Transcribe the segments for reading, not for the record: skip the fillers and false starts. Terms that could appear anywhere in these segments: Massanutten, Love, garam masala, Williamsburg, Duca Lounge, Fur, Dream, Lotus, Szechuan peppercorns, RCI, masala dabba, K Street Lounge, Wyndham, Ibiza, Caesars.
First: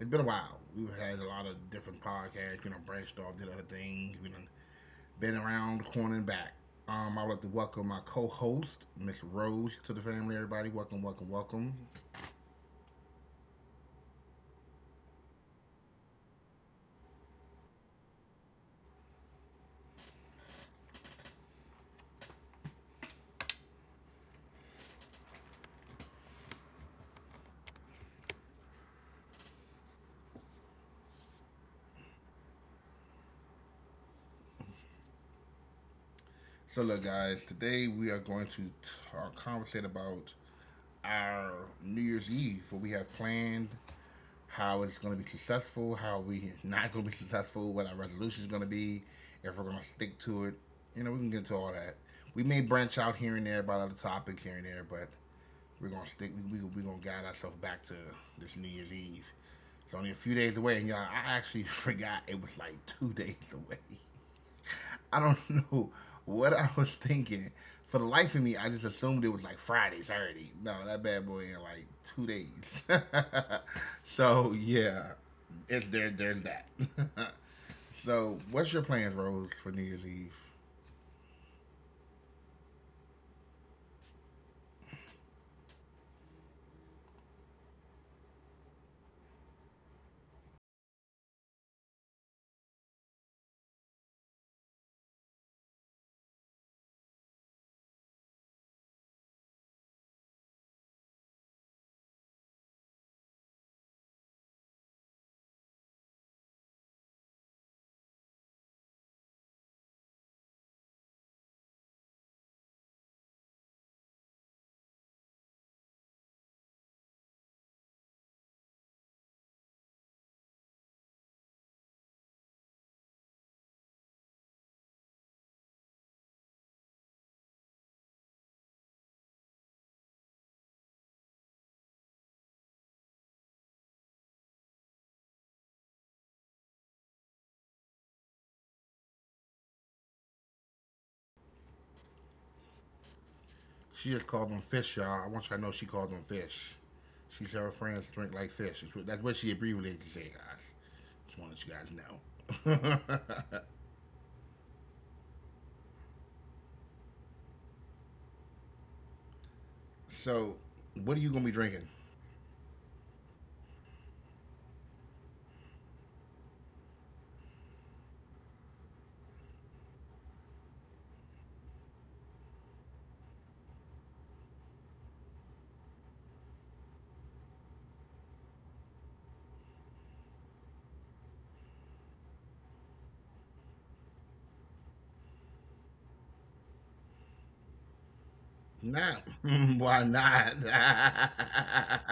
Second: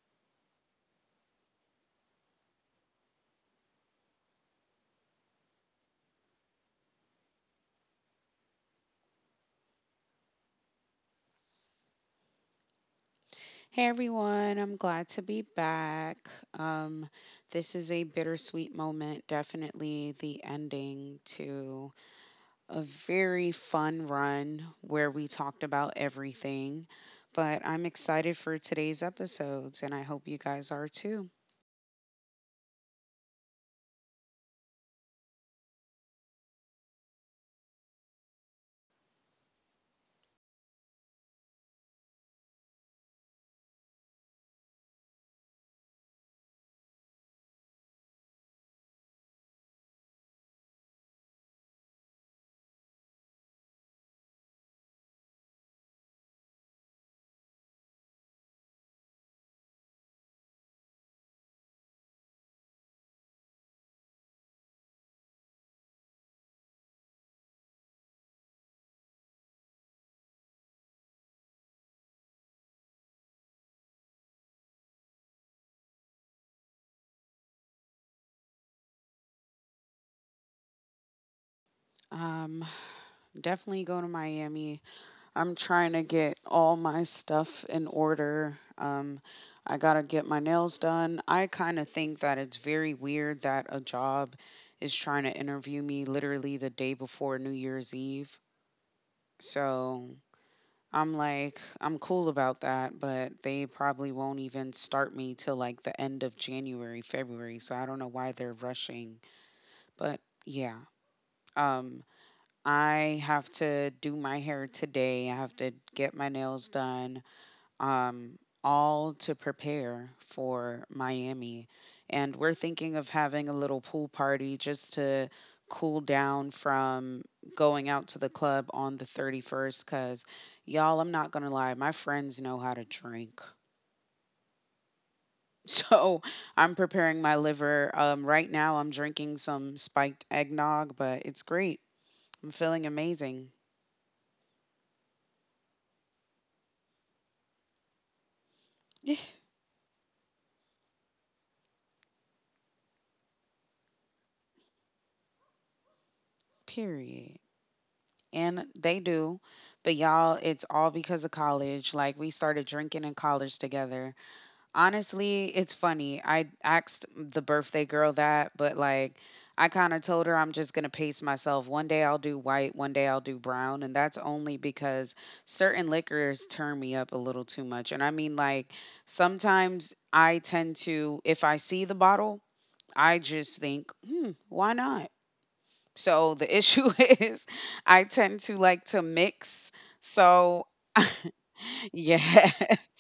It's been a while. We've had a lot of different podcasts. We done branched off, did other things. We done been around the corner and back. I would like to welcome my co-host, Miss Rose, to the family. Everybody, welcome, welcome, welcome. Hey everyone, I'm glad to be back. Um, this is a bittersweet moment, definitely the ending to a very fun run where we talked about everything. But I'm excited for today's episodes, and I hope you guys are too. So, look, guys, today we are going to conversate about our New Year's Eve, what we have planned, how it's going to be successful, how we not going to be successful, what our resolution is going to be, if we're going to stick to it. You know, we can get into all that. We may branch out here and there about other topics here and there, but we're going to stick. We're going to guide ourselves back to this New Year's Eve. It's only a few days away, and y'all, I actually forgot it was like two days away. I don't know what I was thinking. For the life of me, I just assumed it was like Friday, Saturday. No, that bad boy in like 2 days. So yeah, it's there. There's that. So what's your plans, Rose, for New Year's Eve? Um, Definitely go to Miami. I'm trying to get all my stuff in order. I gotta get my nails done. I kind of think that it's very weird that a job is trying to interview me literally the day before New Year's Eve. So I'm like, I'm cool about that, but they probably won't even start me till like the end of January, February. So I don't know why they're rushing. But yeah, um, I have to do my hair today. I have to get my nails done, um, all to prepare for Miami. And we're thinking of having a little pool party just to cool down from going out to the club on the 31st. Because, y'all, I'm not going to lie, my friends know how to drink. So I'm preparing my liver. Right now, I'm drinking some spiked eggnog, but it's great. I'm feeling amazing. She just called them fish, y'all. I want y'all to know she called them fish. She said her friends drink like fish. She abbreviated to say, guys. Just want to let you guys know. Period. And they do. But y'all, it's all because So, of what college. are you Like, gonna be we drinking? started drinking in college together. Honestly, it's funny. I asked the birthday girl that, but like, I kind of told her I'm just going to pace myself. One day I'll do white, one day I'll do brown, and that's only because certain liquors turn me up a little too much. And I mean, like, sometimes I tend to, if I see the bottle, I just think, "Hmm, why not?" So the issue is I tend to like to mix. No, So why not? yeah,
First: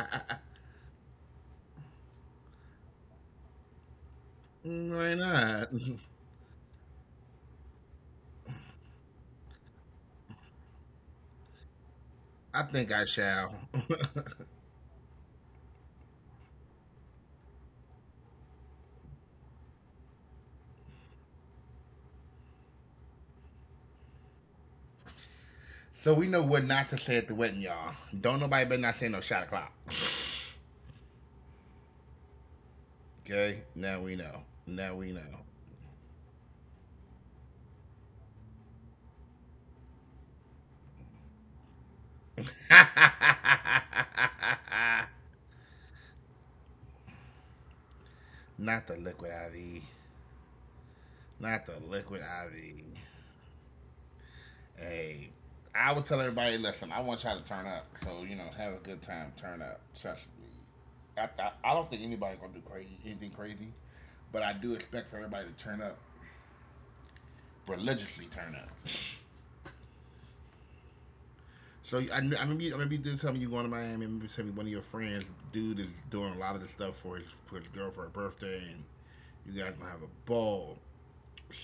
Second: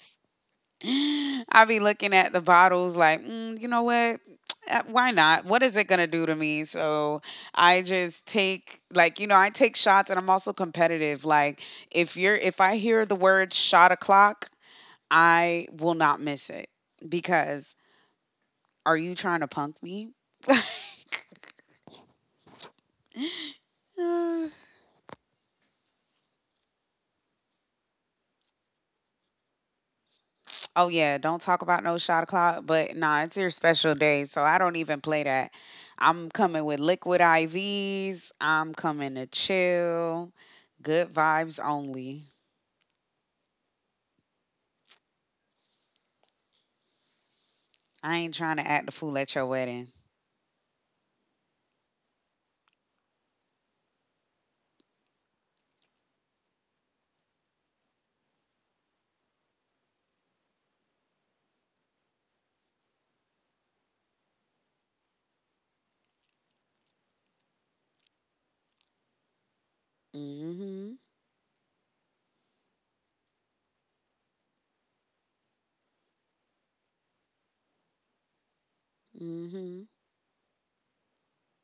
I be looking at the bottles like, mm, you know what? Why Why not? What not? is it gonna do to me? So I just take, like, I take shots, and I'm also competitive. Like, if I I think hear I the word shall. shot o'clock, I will not miss it, because are you trying to punk me? So we know what not to say at the wedding, y'all. Don't nobody better not say no shot o'clock. Oh yeah, don't talk about no shot o'clock. But nah, it's your Okay, special now we day, know. so I don't Now even we play know. that. I'm coming with liquid IVs. I'm coming to chill. Good vibes only. I ain't trying to act Not the the fool liquid at your IV. wedding. Not the liquid IV. Hey, I would tell everybody, listen, I want y'all to turn up. So you know, have a good time. Turn up. Trust me. I don't think anybody's gonna do crazy anything crazy, but I do expect for everybody to turn up religiously. Turn up. Mm-hmm. So I I remember you did tell me you going to Miami. I remember you telling me one of your friends, dude, is doing a lot of this stuff for for his girl for her birthday, and you guys Mm-hmm. gonna have a ball.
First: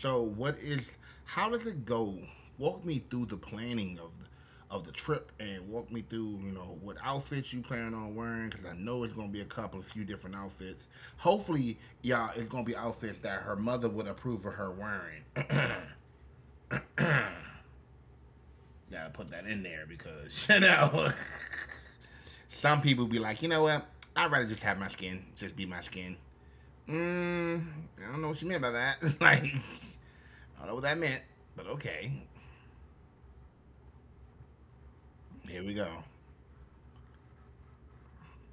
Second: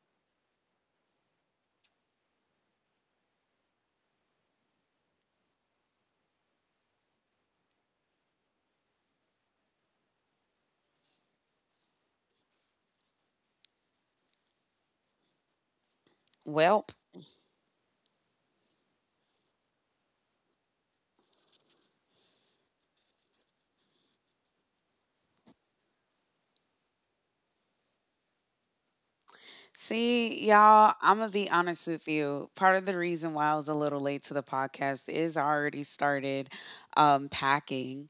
So what is how does it go? Walk me through the planning of the trip and walk me through, you know, what outfits you plan on wearing cuz I know it's going to be a couple of few different outfits. Hopefully, y'all it's going to be outfits that her mother would approve of her wearing. Welp. Got to put that in there because, you know, some people be like, "You know what? I'd rather just have my skin, just be my skin." Mmm, I don't know what she meant by that. Like, I don't know See, what that meant, y'all, I'm gonna but be okay. honest with you. Part of the reason why I was a little late to the podcast Here we is I go. already started packing.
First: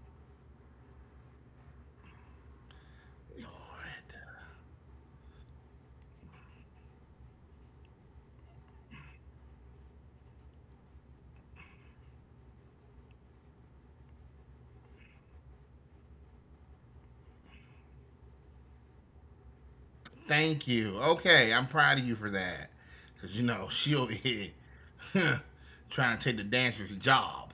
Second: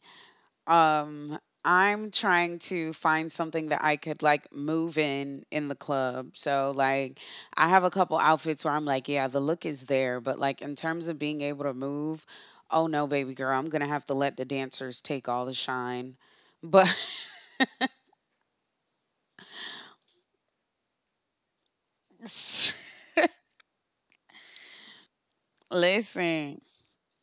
Um, I'm trying to find something that I could, like, move in the club. So, like, I have a couple outfits where I'm like, yeah, the look is there, but like in terms of being able to move, oh no, baby girl, I'm going to have to let the dancers take all the shine. But Thank you. Okay, I'm proud of you for that. Cause you know she over here trying to take the listen, dancer's job,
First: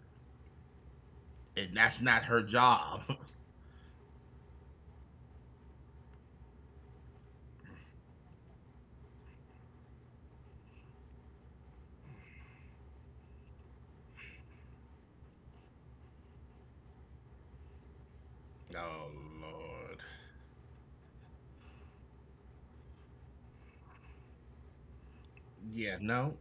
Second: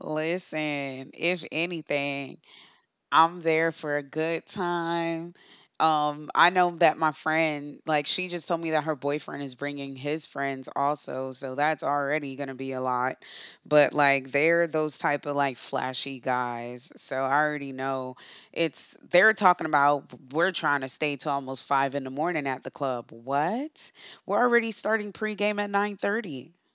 listen, if and that's not anything, her job. I'm there for a good time. I know that my friend, like, she just told me that her boyfriend is bringing his friends also, so that's already gonna be a lot. But like, they're those type of, like, flashy guys, so I already know it's. They're Oh talking about, Lord. we're trying to stay till almost 5 in the morning at the club. What? We're already starting pregame at nine Yeah. thirty. No.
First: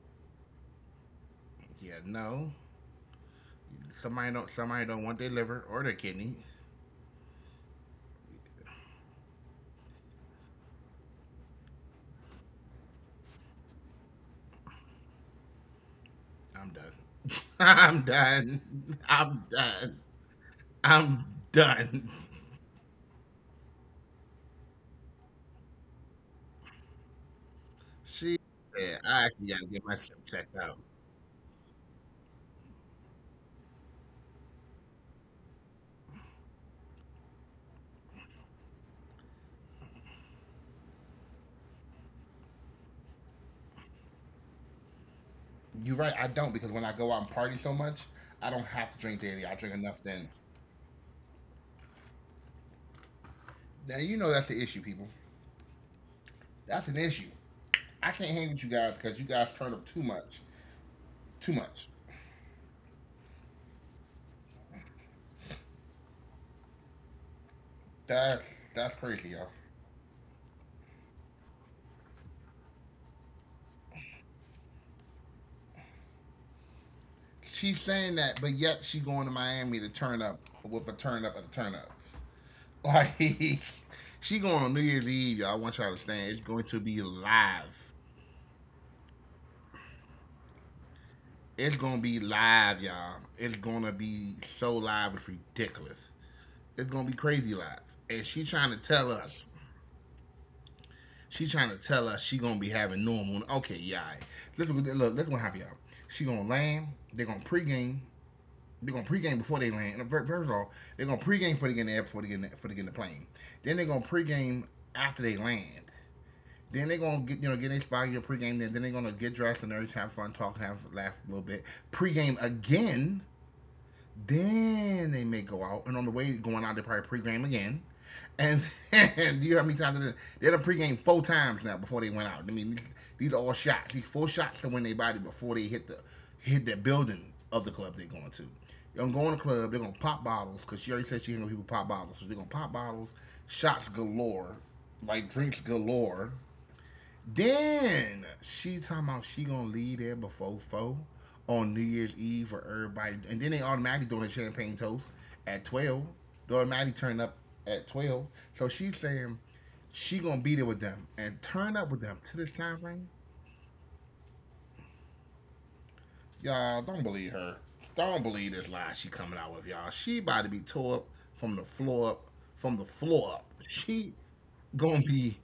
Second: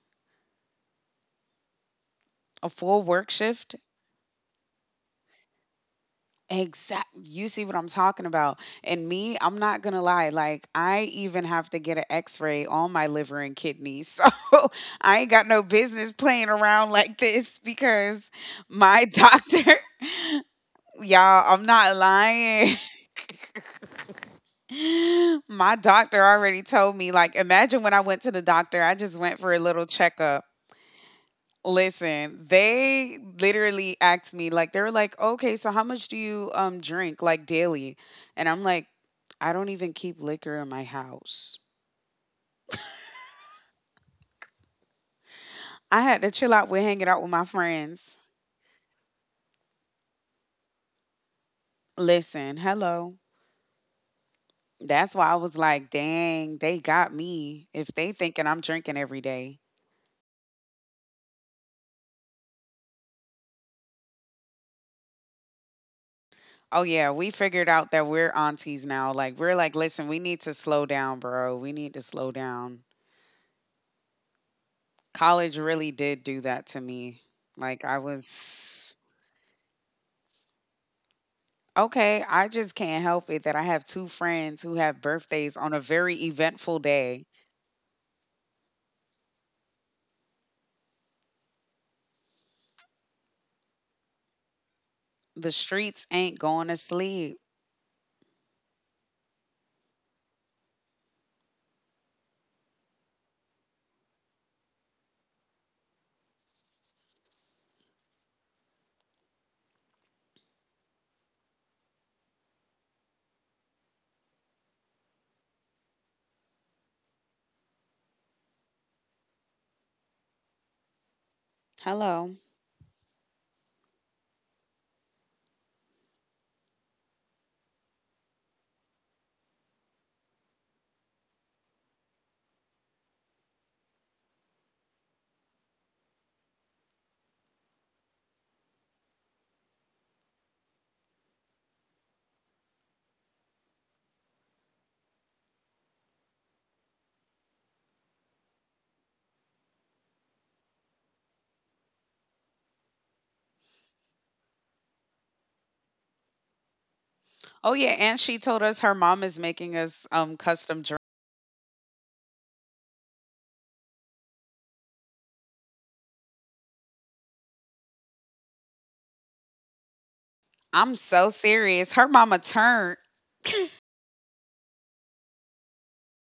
Yeah. No. A full work shift. Somebody don't want their liver or their kidneys. Exact. You see what I'm talking about. And me, I'm not gonna lie. Like, I even have to get an X-ray on my liver and kidneys. So I ain't got no business playing around I'm like this done. I'm because done. my I'm doctor, done. y'all, I'm I'm not done. lying. My doctor already told me. Like, imagine, when I went to the She. doctor, I just went Yeah. for a I little actually gotta get checkup. myself checked out. Listen, they literally asked me, like, they were like, "Okay, so how much do you drink, like, daily?" And I'm like, "I don't even keep liquor in my house." I had to chill You're out right. with I hanging out don't with because my when I go out and friends. party so much, I don't have to drink daily. I drink enough then. Listen, hello. Now you know That's why that's I the was issue, people. like, "Dang, they got me That's an if they issue. thinking I'm drinking I can't every hang with you day." guys because you guys turn up too much, too much. Oh yeah, we figured out that we're aunties now. Like, That's we're like, that's "Listen, we crazy, need to y'all. slow down, bro. We need to slow down." College really did do that to me. Like I was She's saying that, but yet she going to Miami to turn up with a Okay, I turn up at a just turn can't up. help it that I have two Like friends who have birthdays she on a going on New very Year's Eve, eventful y'all. I want y'all to day. understand. It's going to be live. It's gonna be live, y'all. It's gonna The be streets so ain't live. going It's to sleep. ridiculous. It's gonna be crazy live, and she trying to tell us she gonna be having normal. Okay, yeah. All right. Look, look, what happened, y'all. She gonna land. They gonna pregame. They gonna pregame before they land. And first of all, they gonna pregame for they get in the air before they get before they get in the plane. Then they gonna pregame after they land. Then they gonna get in spot your pregame. Then they gonna get dressed and everything, have fun, talk, Hello. have laugh a little bit. Pregame again. Then they may go out, and on the way going out, they probably pregame again. And then, do you know how many times they done pregame 4 times now before they went out? I mean, these are all shots. These 4 shots to win their body before they hit the building of the club they're going to. They're gonna go in the club. They're gonna pop bottles because she already said she ain't gonna people pop bottles. So they're gonna pop bottles, shots galore, like drinks galore. Then she talking about she gonna leave there before 4 on New Year's Eve for everybody, and then they automatically doing a champagne toast at 12. They Oh automatically yeah, turn and up she told us at her mom 12. is So making she's us saying custom drinks. she gonna be there with them and turn up with them to this time frame. Y'all don't believe her. Don't believe this lie she coming out with y'all. I'm She so about to be tore serious. up Her mama from the turned. floor up. From the floor up. Gonna be.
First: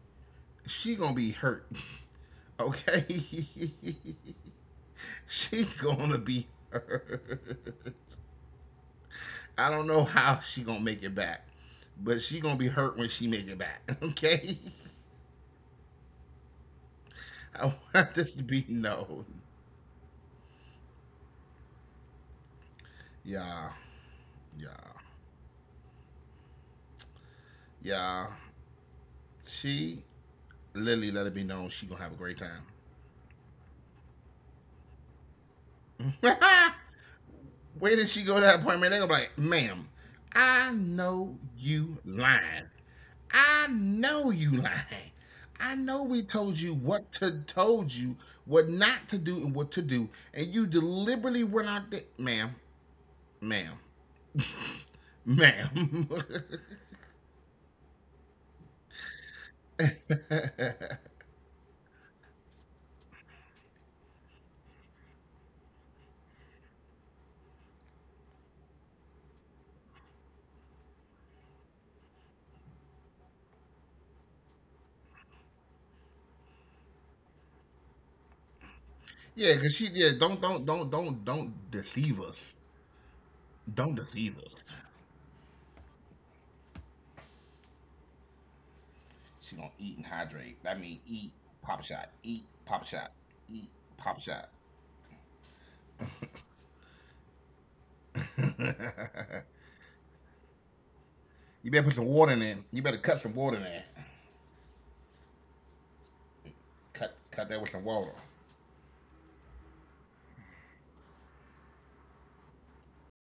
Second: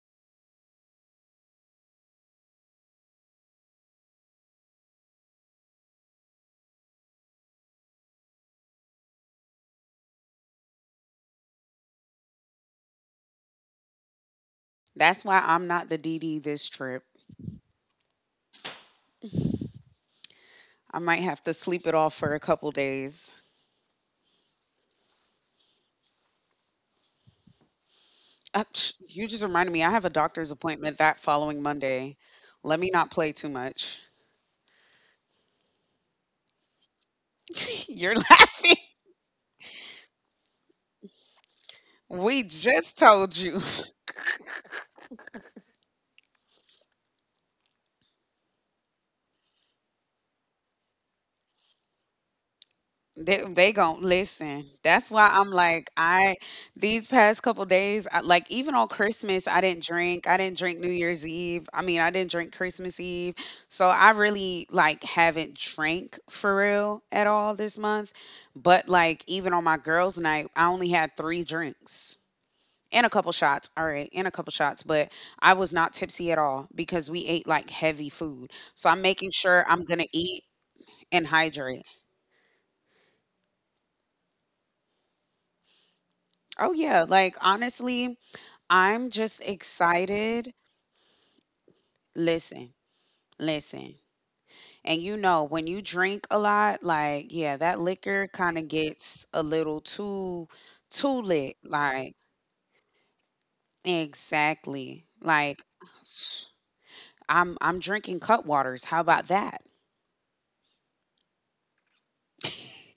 She gonna be hurt. Okay. She's gonna be hurt. I don't know how she gonna make it back, but she gonna be hurt when she make it back. Okay. That's why I'm not the DD this trip. I want this to be known. I might have to sleep it off for a couple days. Yeah, yeah, yeah. Psh, you just reminded She, me I have a doctor's Lily, appointment let it be that known she following gonna have a great Monday. time. Let me not play too much. Where did she go to You're that appointment? They're laughing. gonna be like, ma'am, I know you lying. We just told I you. know you lying. I know we told you what to told you what not to do and what to do, and you deliberately went out there, ma'am, They ma'am, they gon' listen. That's why I'm ma'am. like, I these past couple days, I, like, even on Christmas, I didn't drink. I didn't drink New Year's Eve. I mean, I didn't drink Christmas Eve. So I really, like, haven't drank for real at all this month. But like, even on my girls' night, I only had three drinks and a couple shots. All right, and a couple shots, but I was not tipsy at all because we ate like heavy food. So I'm Yeah, making cause she sure yeah I'm gonna eat and don't deceive hydrate. us. Don't deceive us. Oh yeah, like, honestly. I'm She gonna just eat and hydrate. That excited. mean eat pop shot, Listen, eat pop listen. shot. And when you drink a lot, like, yeah, that liquor kind of gets a little too, You better put lit. some water in Like, it. You better cut some water in there. exactly. Like, Cut that with some I'm water. I'm drinking cut waters. How about that?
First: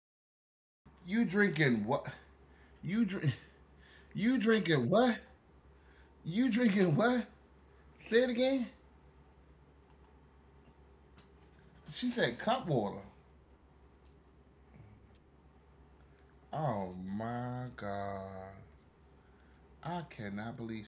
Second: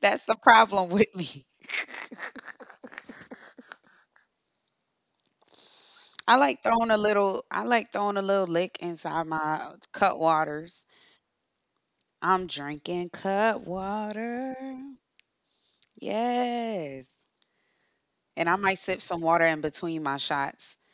That's the problem with You me. drinking what? You drink? You drinking what? I You like throwing a drinking what? little I like throwing a Say it little again. lick inside my cut waters. She said I'm cup water. drinking cut water. Oh Yes. my And I god! might sip some water in between I my cannot shots, believe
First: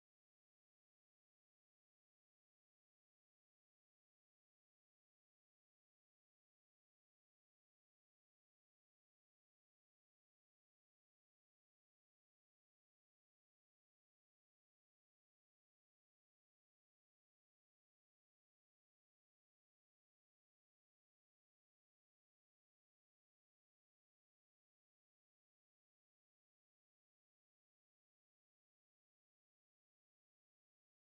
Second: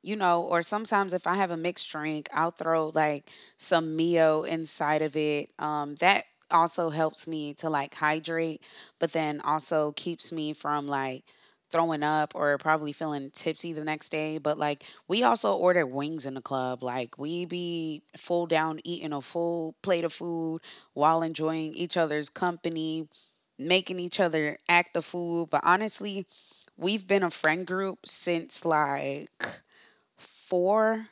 or sometimes if I have a mixed drink, I'll throw like some Mio inside of it. That also helps me to, like, hydrate, but then also keeps me from, like, throwing up or probably feeling tipsy the next day. But like, we also order wings in the club. Like, we be full down eating a full plate of food while enjoying each other's company, making each other act the fool. But honestly, we've been a friend group since like 4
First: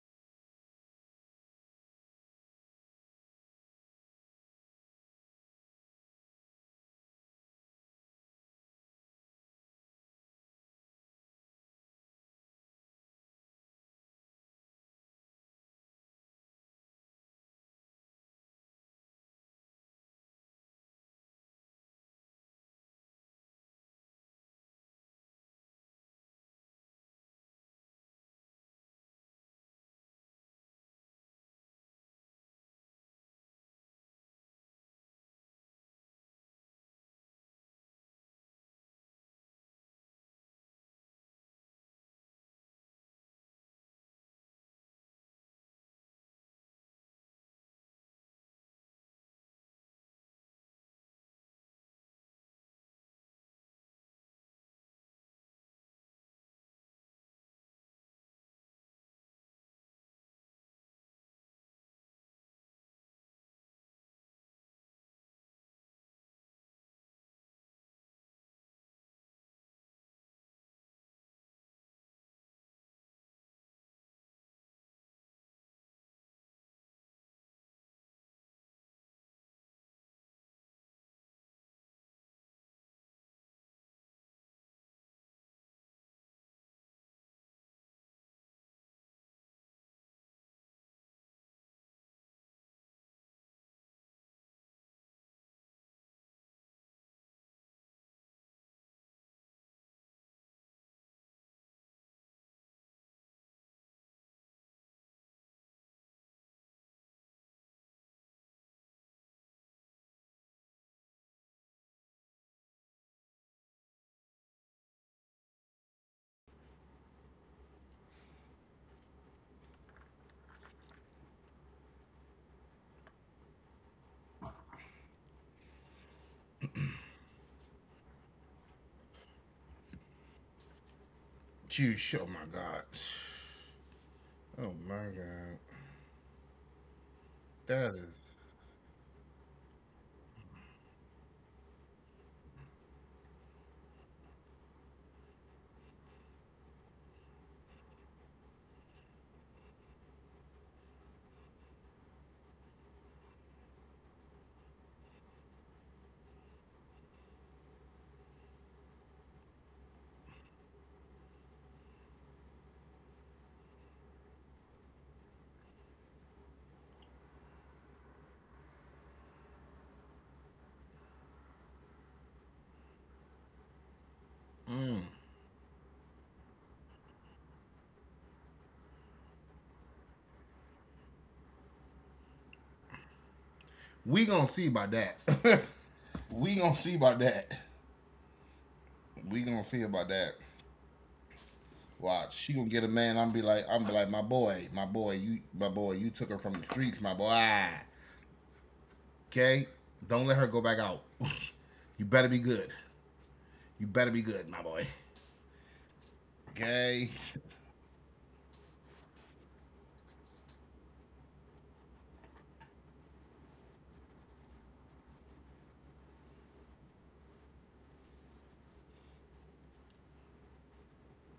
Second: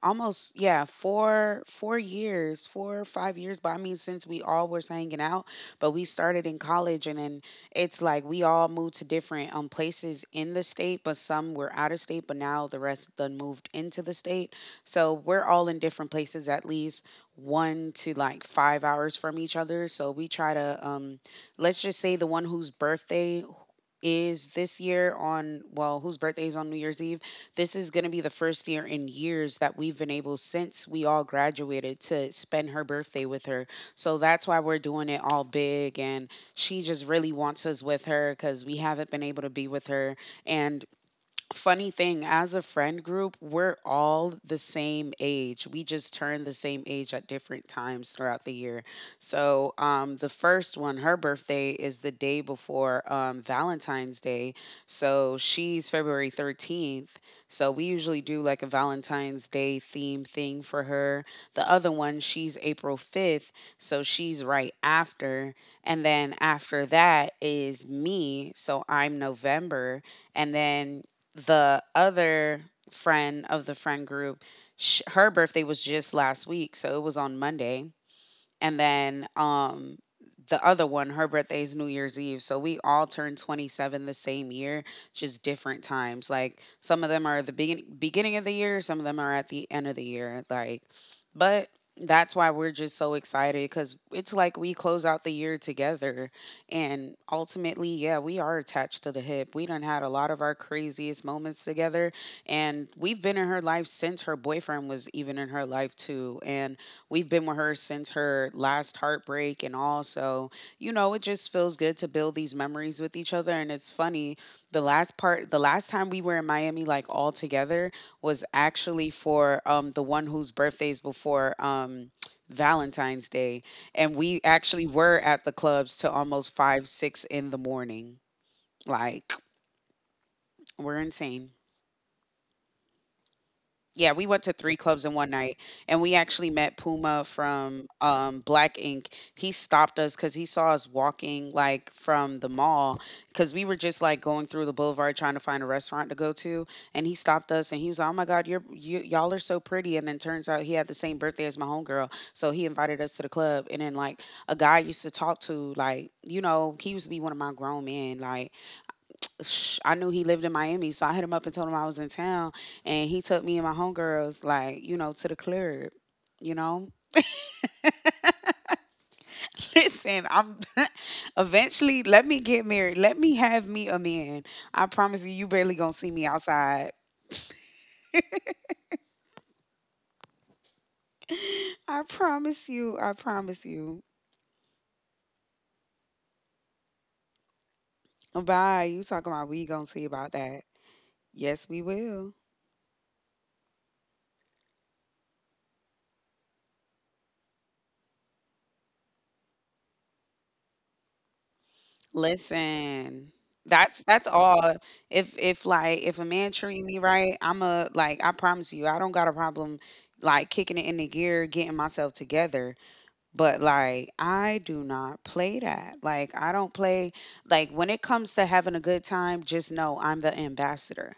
almost yeah 4 4 years 4 or 5 years. But I mean, since we all was hanging out, but we started in college. And then it's like, we all moved to different places in the state, but some were out of state. But now the rest done moved into the state, so we're all in different places, at least one to like 5 hours from each other. So we try to, let's just say, the one whose birthday is this year on, well, whose birthday is on New Year's Eve, this is going to be the first year in years that we've been able, since we all graduated, to spend her birthday with her. So that's why we're doing it all big. And she just really wants us with her because we haven't been able to be with her. And funny thing, as a friend group, we're all the same age. We just turn the same age at different times throughout the year. So, the first one, her birthday is the day before, Valentine's Day, so she's February 13th. So we usually do like a Valentine's Day theme thing for her. The other one, she's April 5th, so she's right after. And then after that is me, so I'm November. And then the other friend of the friend group, her birthday was just last week, so it was on Monday. And then, the other one, her birthday is New Year's Eve, so we all turned 27 the same year. Just different times, like, some of them are the beginning of the year, some of them are at the end of the year. Like, but that's why we're just so excited, because it's like, we close out the year together. And ultimately, yeah, we are attached to the hip. We done had a lot of our craziest moments together, and we've been in her life since her boyfriend was even in her life too. And we've been with her since her last heartbreak and all. So, it just feels good to build these memories with each other. And it's funny, the last part, the last time we were in Miami, like, all together, was actually for, the one whose birthday is before. Valentine's Day, and we actually were at the clubs to almost 5, 6 in the morning. Like, we're insane. you. Oh my god! Yeah, we went to 3 Oh clubs in one my night, god! and we actually met Puma from, That is. Black Ink. He stopped us because he saw us walking, like, from the mall, because we were just, like, going through the boulevard trying to find a restaurant to go to, and he stopped us, and he was, like, "Oh my god, you're you y'all are so pretty," and then turns out he had the same birthday as my homegirl, so he invited us to the club, and then, like, a guy I used to talk to, like, you know, he used to be one of my grown men, like, I knew he lived in Miami, so I hit him up and told him I was in town, and he took me and my homegirls, like, to the club. You know, listen, I'm eventually let me get married. Let me have me a man. I promise you, Mm. you barely gonna see me outside. I promise you. I promise you. We gonna see about that. We gonna see about that. Bye. You talking about we We gonna gonna see see about about that? that. Yes, we will. Watch, she gonna get a man. I'm be like, my boy, my boy, you took her from the streets, my boy. Okay, don't let her go back out. You better be good. Listen, You that's better be that's good, my all. boy. If like if a man treat me Gay right, I'm a like I promise you, I don't got a problem like kicking it in the gear, getting myself together. But like I do not play that. Like I don't play like when it comes to having a good time, just know I'm the ambassador.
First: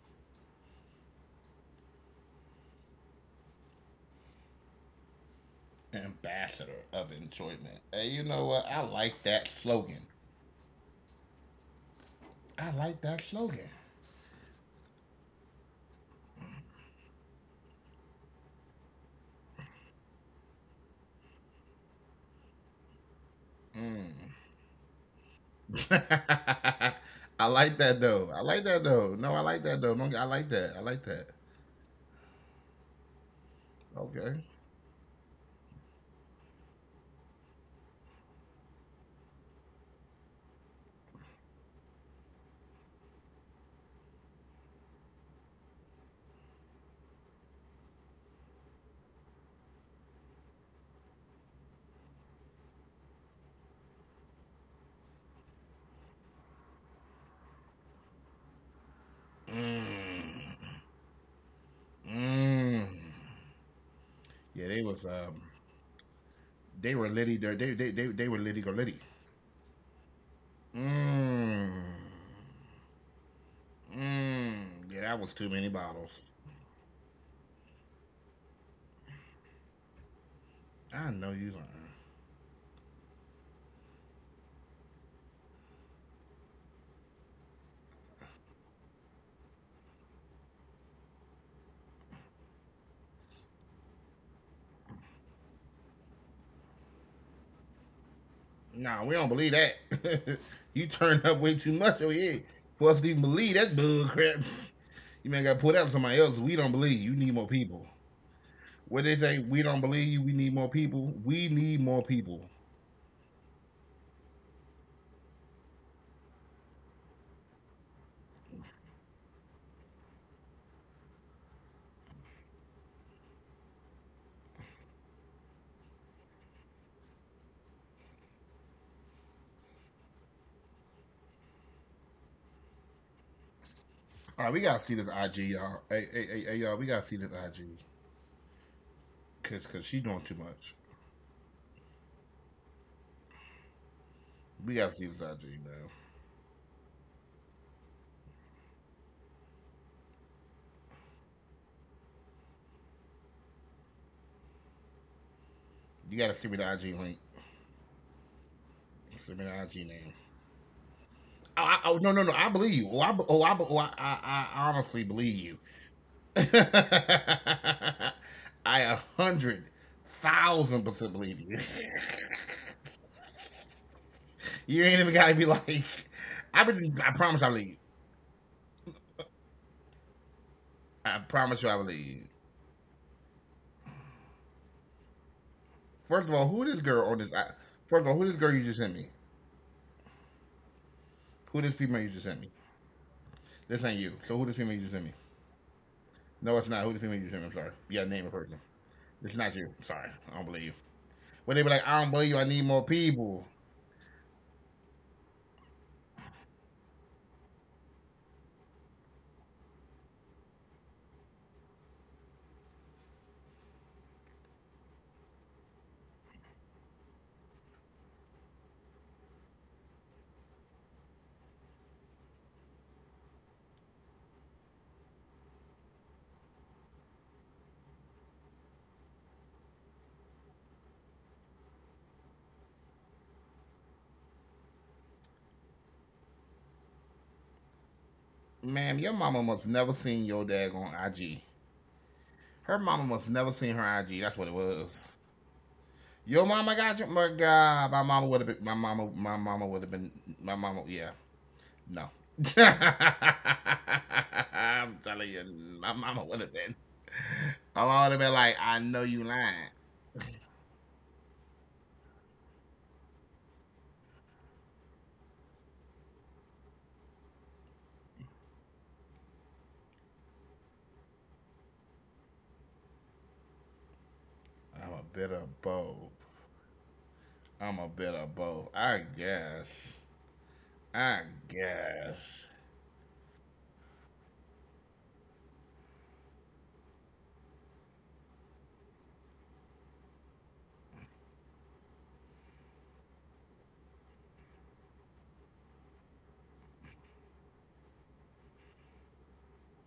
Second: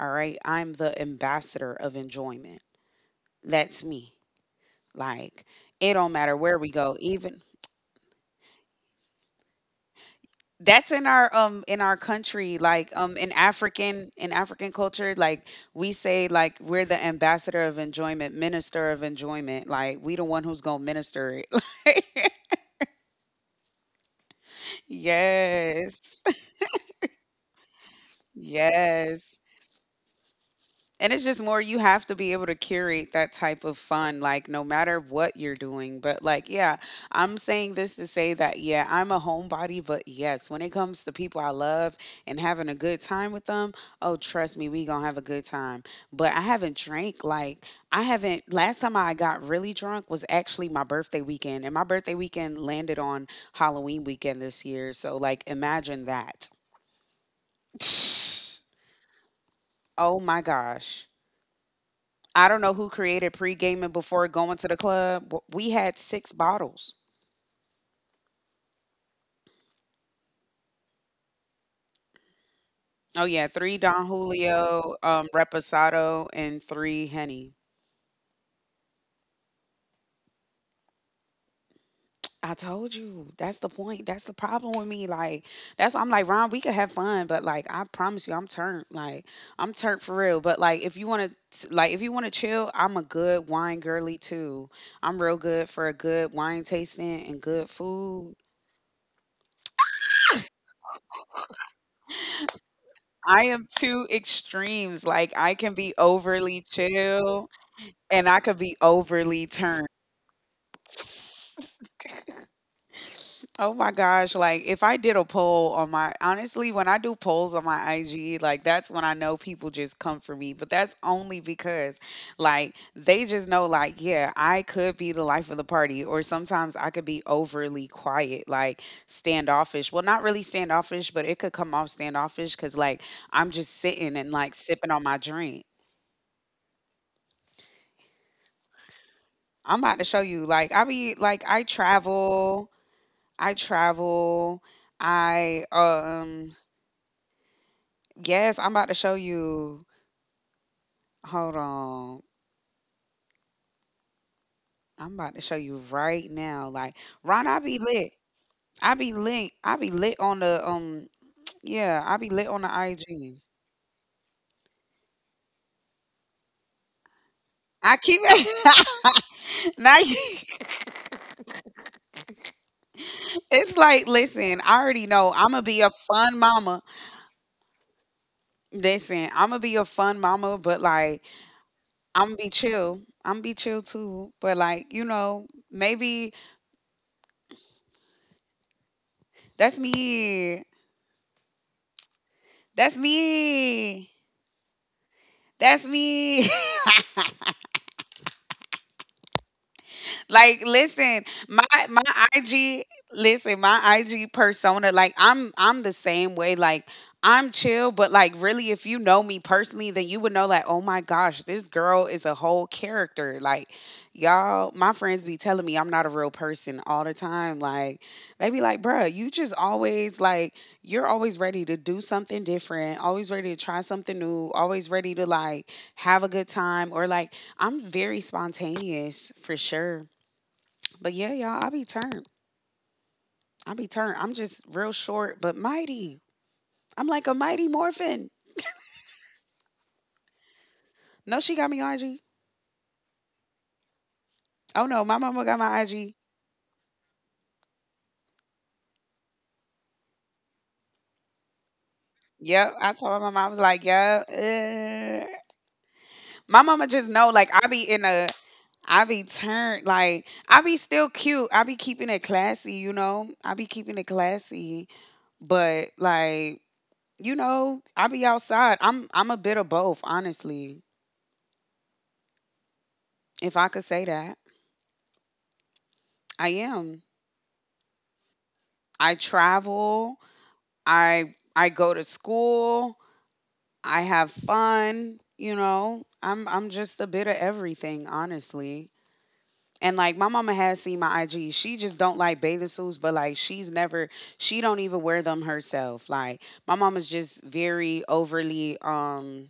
All right? I'm the ambassador of enjoyment. That's me. Like it don't matter where ambassador we go, of even enjoyment. Hey, you know what? I like that slogan. that's in our I country, like like that in slogan. african culture, like we say, like we're the ambassador of enjoyment, minister of enjoyment, like we the one who's gonna minister it. Mm. Yes. I like that though. I like that though. No, I like Yes. that though. No, I like that. I like that. And it's just more you have to be able to curate that type of Okay. fun, like no matter what you're doing. But like, yeah, I'm saying this to say that, yeah, I'm a homebody, but yes, when it comes to people I love and having a good time with them, oh, trust me, we gonna have a good time. But I haven't drank, like, I haven't. Last time I got really drunk was actually my birthday weekend. And my birthday weekend landed on Halloween weekend this year. So like imagine that. Oh Mm. my gosh. I Mm. don't know who created pre-gaming before Yeah, going to the club. We had six they were bottles. litty. They were litty go litty. Mmm. Oh yeah, three Don Mmm. Yeah, that Julio, was too many bottles. Reposado, and three Henny. I know you lying. I told you that's the point. That's the problem with me. Like that's I'm like, Ron, we could have fun, but like I promise you, I'm turned. Like I'm turned for real. But like if you want to, like if you want to chill, I'm a good wine girly too. I'm real good for a good wine tasting and good food. Nah, we don't believe that. You turned up way too much over here for us to even believe I that am bull two crap. extremes. You man Like got pulled I out with can be somebody else. We don't overly believe you. Need more chill, people. and I could be What they say? We overly don't believe turned. you. We need more people. We need more people. Oh my gosh, like if I did a poll on my, honestly, when I do polls on my IG, like that's when I know people just come for me. But that's only because like they just know, like, yeah, I could be the life of the party, or sometimes I could be overly quiet, like standoffish. Well, not really standoffish, but it could come off standoffish because like I'm just sitting All and right, we like gotta see this sipping on my IG, y'all. drink. Hey, y'all, we gotta see this IG, cause I'm she about doing to too show you, much. like I be like I travel. I We travel. gotta see this IG, I man. Yes, I'm about to show you. Hold on. I'm about to show you You gotta right send me the now. IG Like link. Ron, I be lit. I be Send me the lit. IG I be name. lit on the Oh no yeah, no no! I be I lit believe on the you. IG. I honestly believe you. I I keep a hundred now you thousand percent believe you. it's like, listen, You I ain't even already gotta know be I'm gonna like. be a fun I mama. been. I promise I believe. Listen, I'm gonna be a fun mama, but I like promise you I believe. You. I'm gonna be chill. I'm gonna be chill too. But like, you know, First of maybe. all, who this girl on this? First of all, who this girl you just sent me? That's me. Who this female you just sent me? That's This ain't you. So who me. this female you just sent me? That's No, it's not. me. Who the female you just sent me? I'm sorry. You gotta name a person. It's not you. Sorry, I don't believe you. Like, When listen, they be like, my I don't believe you, my I need more IG, people. listen, my IG persona, like I'm the same way. Like I'm chill, but like really, if you know me personally, then you would know, like, oh my gosh, this girl is a whole character. Like y'all, my friends be telling me I'm not a real person all the time. Like they be like, bruh, you just always like you're always ready to do something different, always ready to try something new, always ready to like have a good time or like I'm very spontaneous for sure. But yeah, y'all, I be turned. I be turned. I'm just real short but mighty. I'm like a mighty morphin. Ma'am, your mama must never seen your dad on IG. No, she got me IG. Her mama must never seen her IG. That's what it was. Oh no, my mama got my Your mama IG. got your My god, my mama would have been my mama would have been my mama, yeah. No. Yep, I told my mom, I was like, yeah. I'm telling you, my mama would have been. My mama just My know mama would like have been like, I know you I lying. be turned like I be still cute. I be keeping it classy, you know. I be keeping it classy, but like you know, I be outside. I'm a bit of both, honestly. If I could say that, I'm a bit of both. I am. I'm a bit of both, I I guess. travel. I I guess. go to school, I have fun, you know. I'm just a bit of everything, honestly. And like my mama has seen my IG. She just don't like bathing suits, but like she's never, she don't even wear them herself. Like my mama's just very overly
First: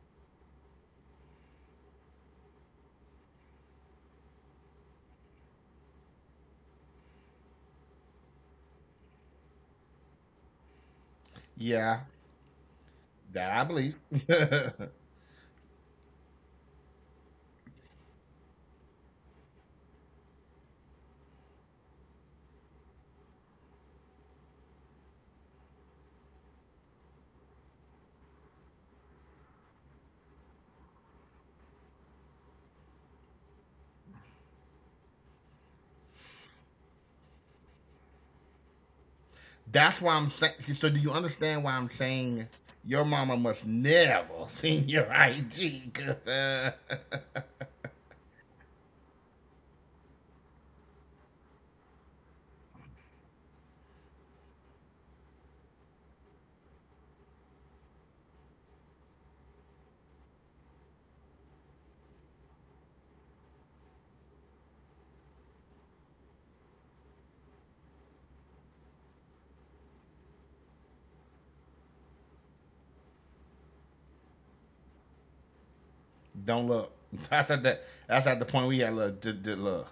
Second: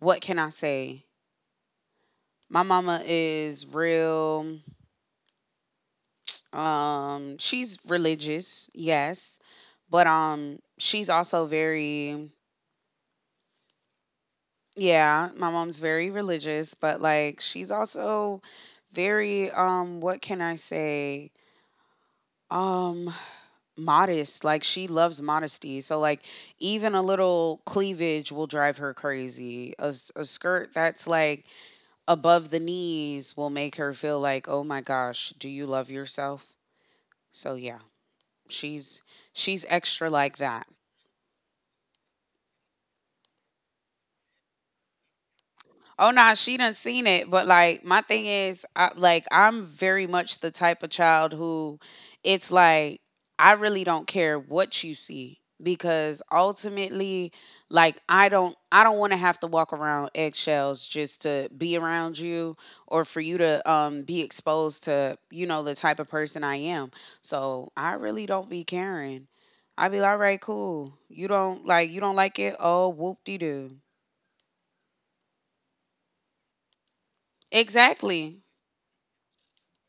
what can I say? My mama is real, she's religious, yes. But she's also Yeah, very. that I believe. Yeah, my mom's very religious, but like she's also very what can I say? Um Modest. Like she loves modesty. So like even a little cleavage will drive her crazy. A, a skirt that's like above the knees will make her feel like, "Oh my gosh, do you love yourself?" So yeah, she's she's extra That's like why I'm that. saying. So, do you understand why I'm saying your mama must never seen your Oh IG? nah, she done uh, seen it. But like my thing is, I, like I'm very much the type of child who, it's like I really don't care what you see because ultimately, like I don't want to have to walk around eggshells just to be around you or for you to be exposed to, you know, the type of person I am. So I really don't be caring. I be like, all right, cool. You don't like it. Oh, whoop de doo. don't look. That's at the Exactly. Point we had look. Just look.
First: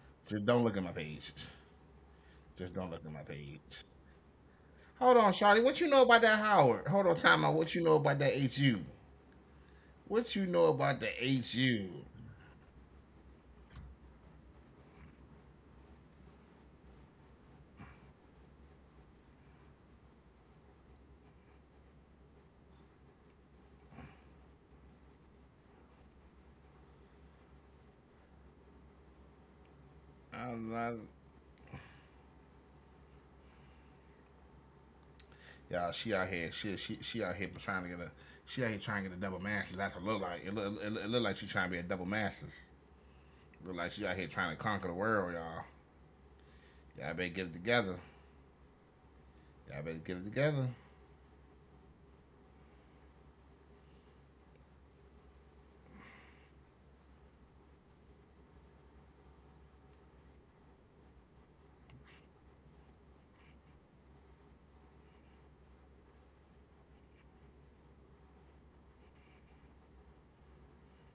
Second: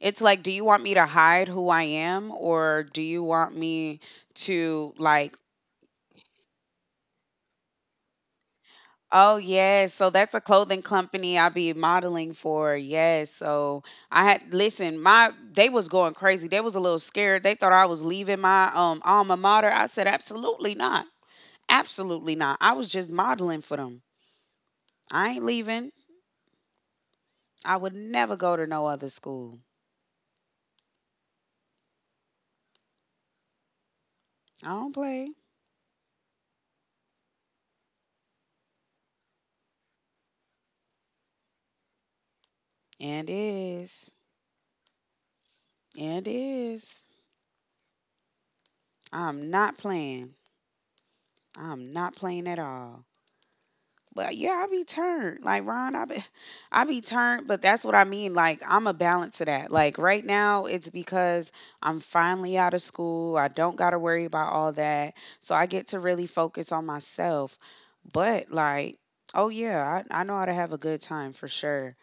It's like, Just do you don't look want at my me to page. hide who I am, Just or don't do look at my you want page. me to Hold on, like, Charlie. What you know about that Howard? Hold on, time out. What you know about that HU? oh yeah, so that's What a you know clothing about the company I be HU? modeling for. Yes. So I had, listen, my they was going crazy. They was a little scared. They thought I was leaving my alma mater. I said, absolutely not. Absolutely not. I was just modeling for them. I ain't leaving. I would never go to no other school. I'm not- I don't play. Y'all, she out here. She out here trying to get a. She out here trying to get a double masters. That's what it look like. It look like she trying to be a double masters. And is. Look like she out here trying to conquer the world, y'all. And is. Y'all better get it together. I'm not playing. Y'all better get it together. I'm not playing at all. But yeah, I be turned. Like Ron, I be I be turned, but that's what I mean. Like I'm a balance to that. Like right now it's because I'm finally out of school. I don't gotta worry about all that. So I get to really focus on myself. But like, oh yeah, I know how to have a good time for sure,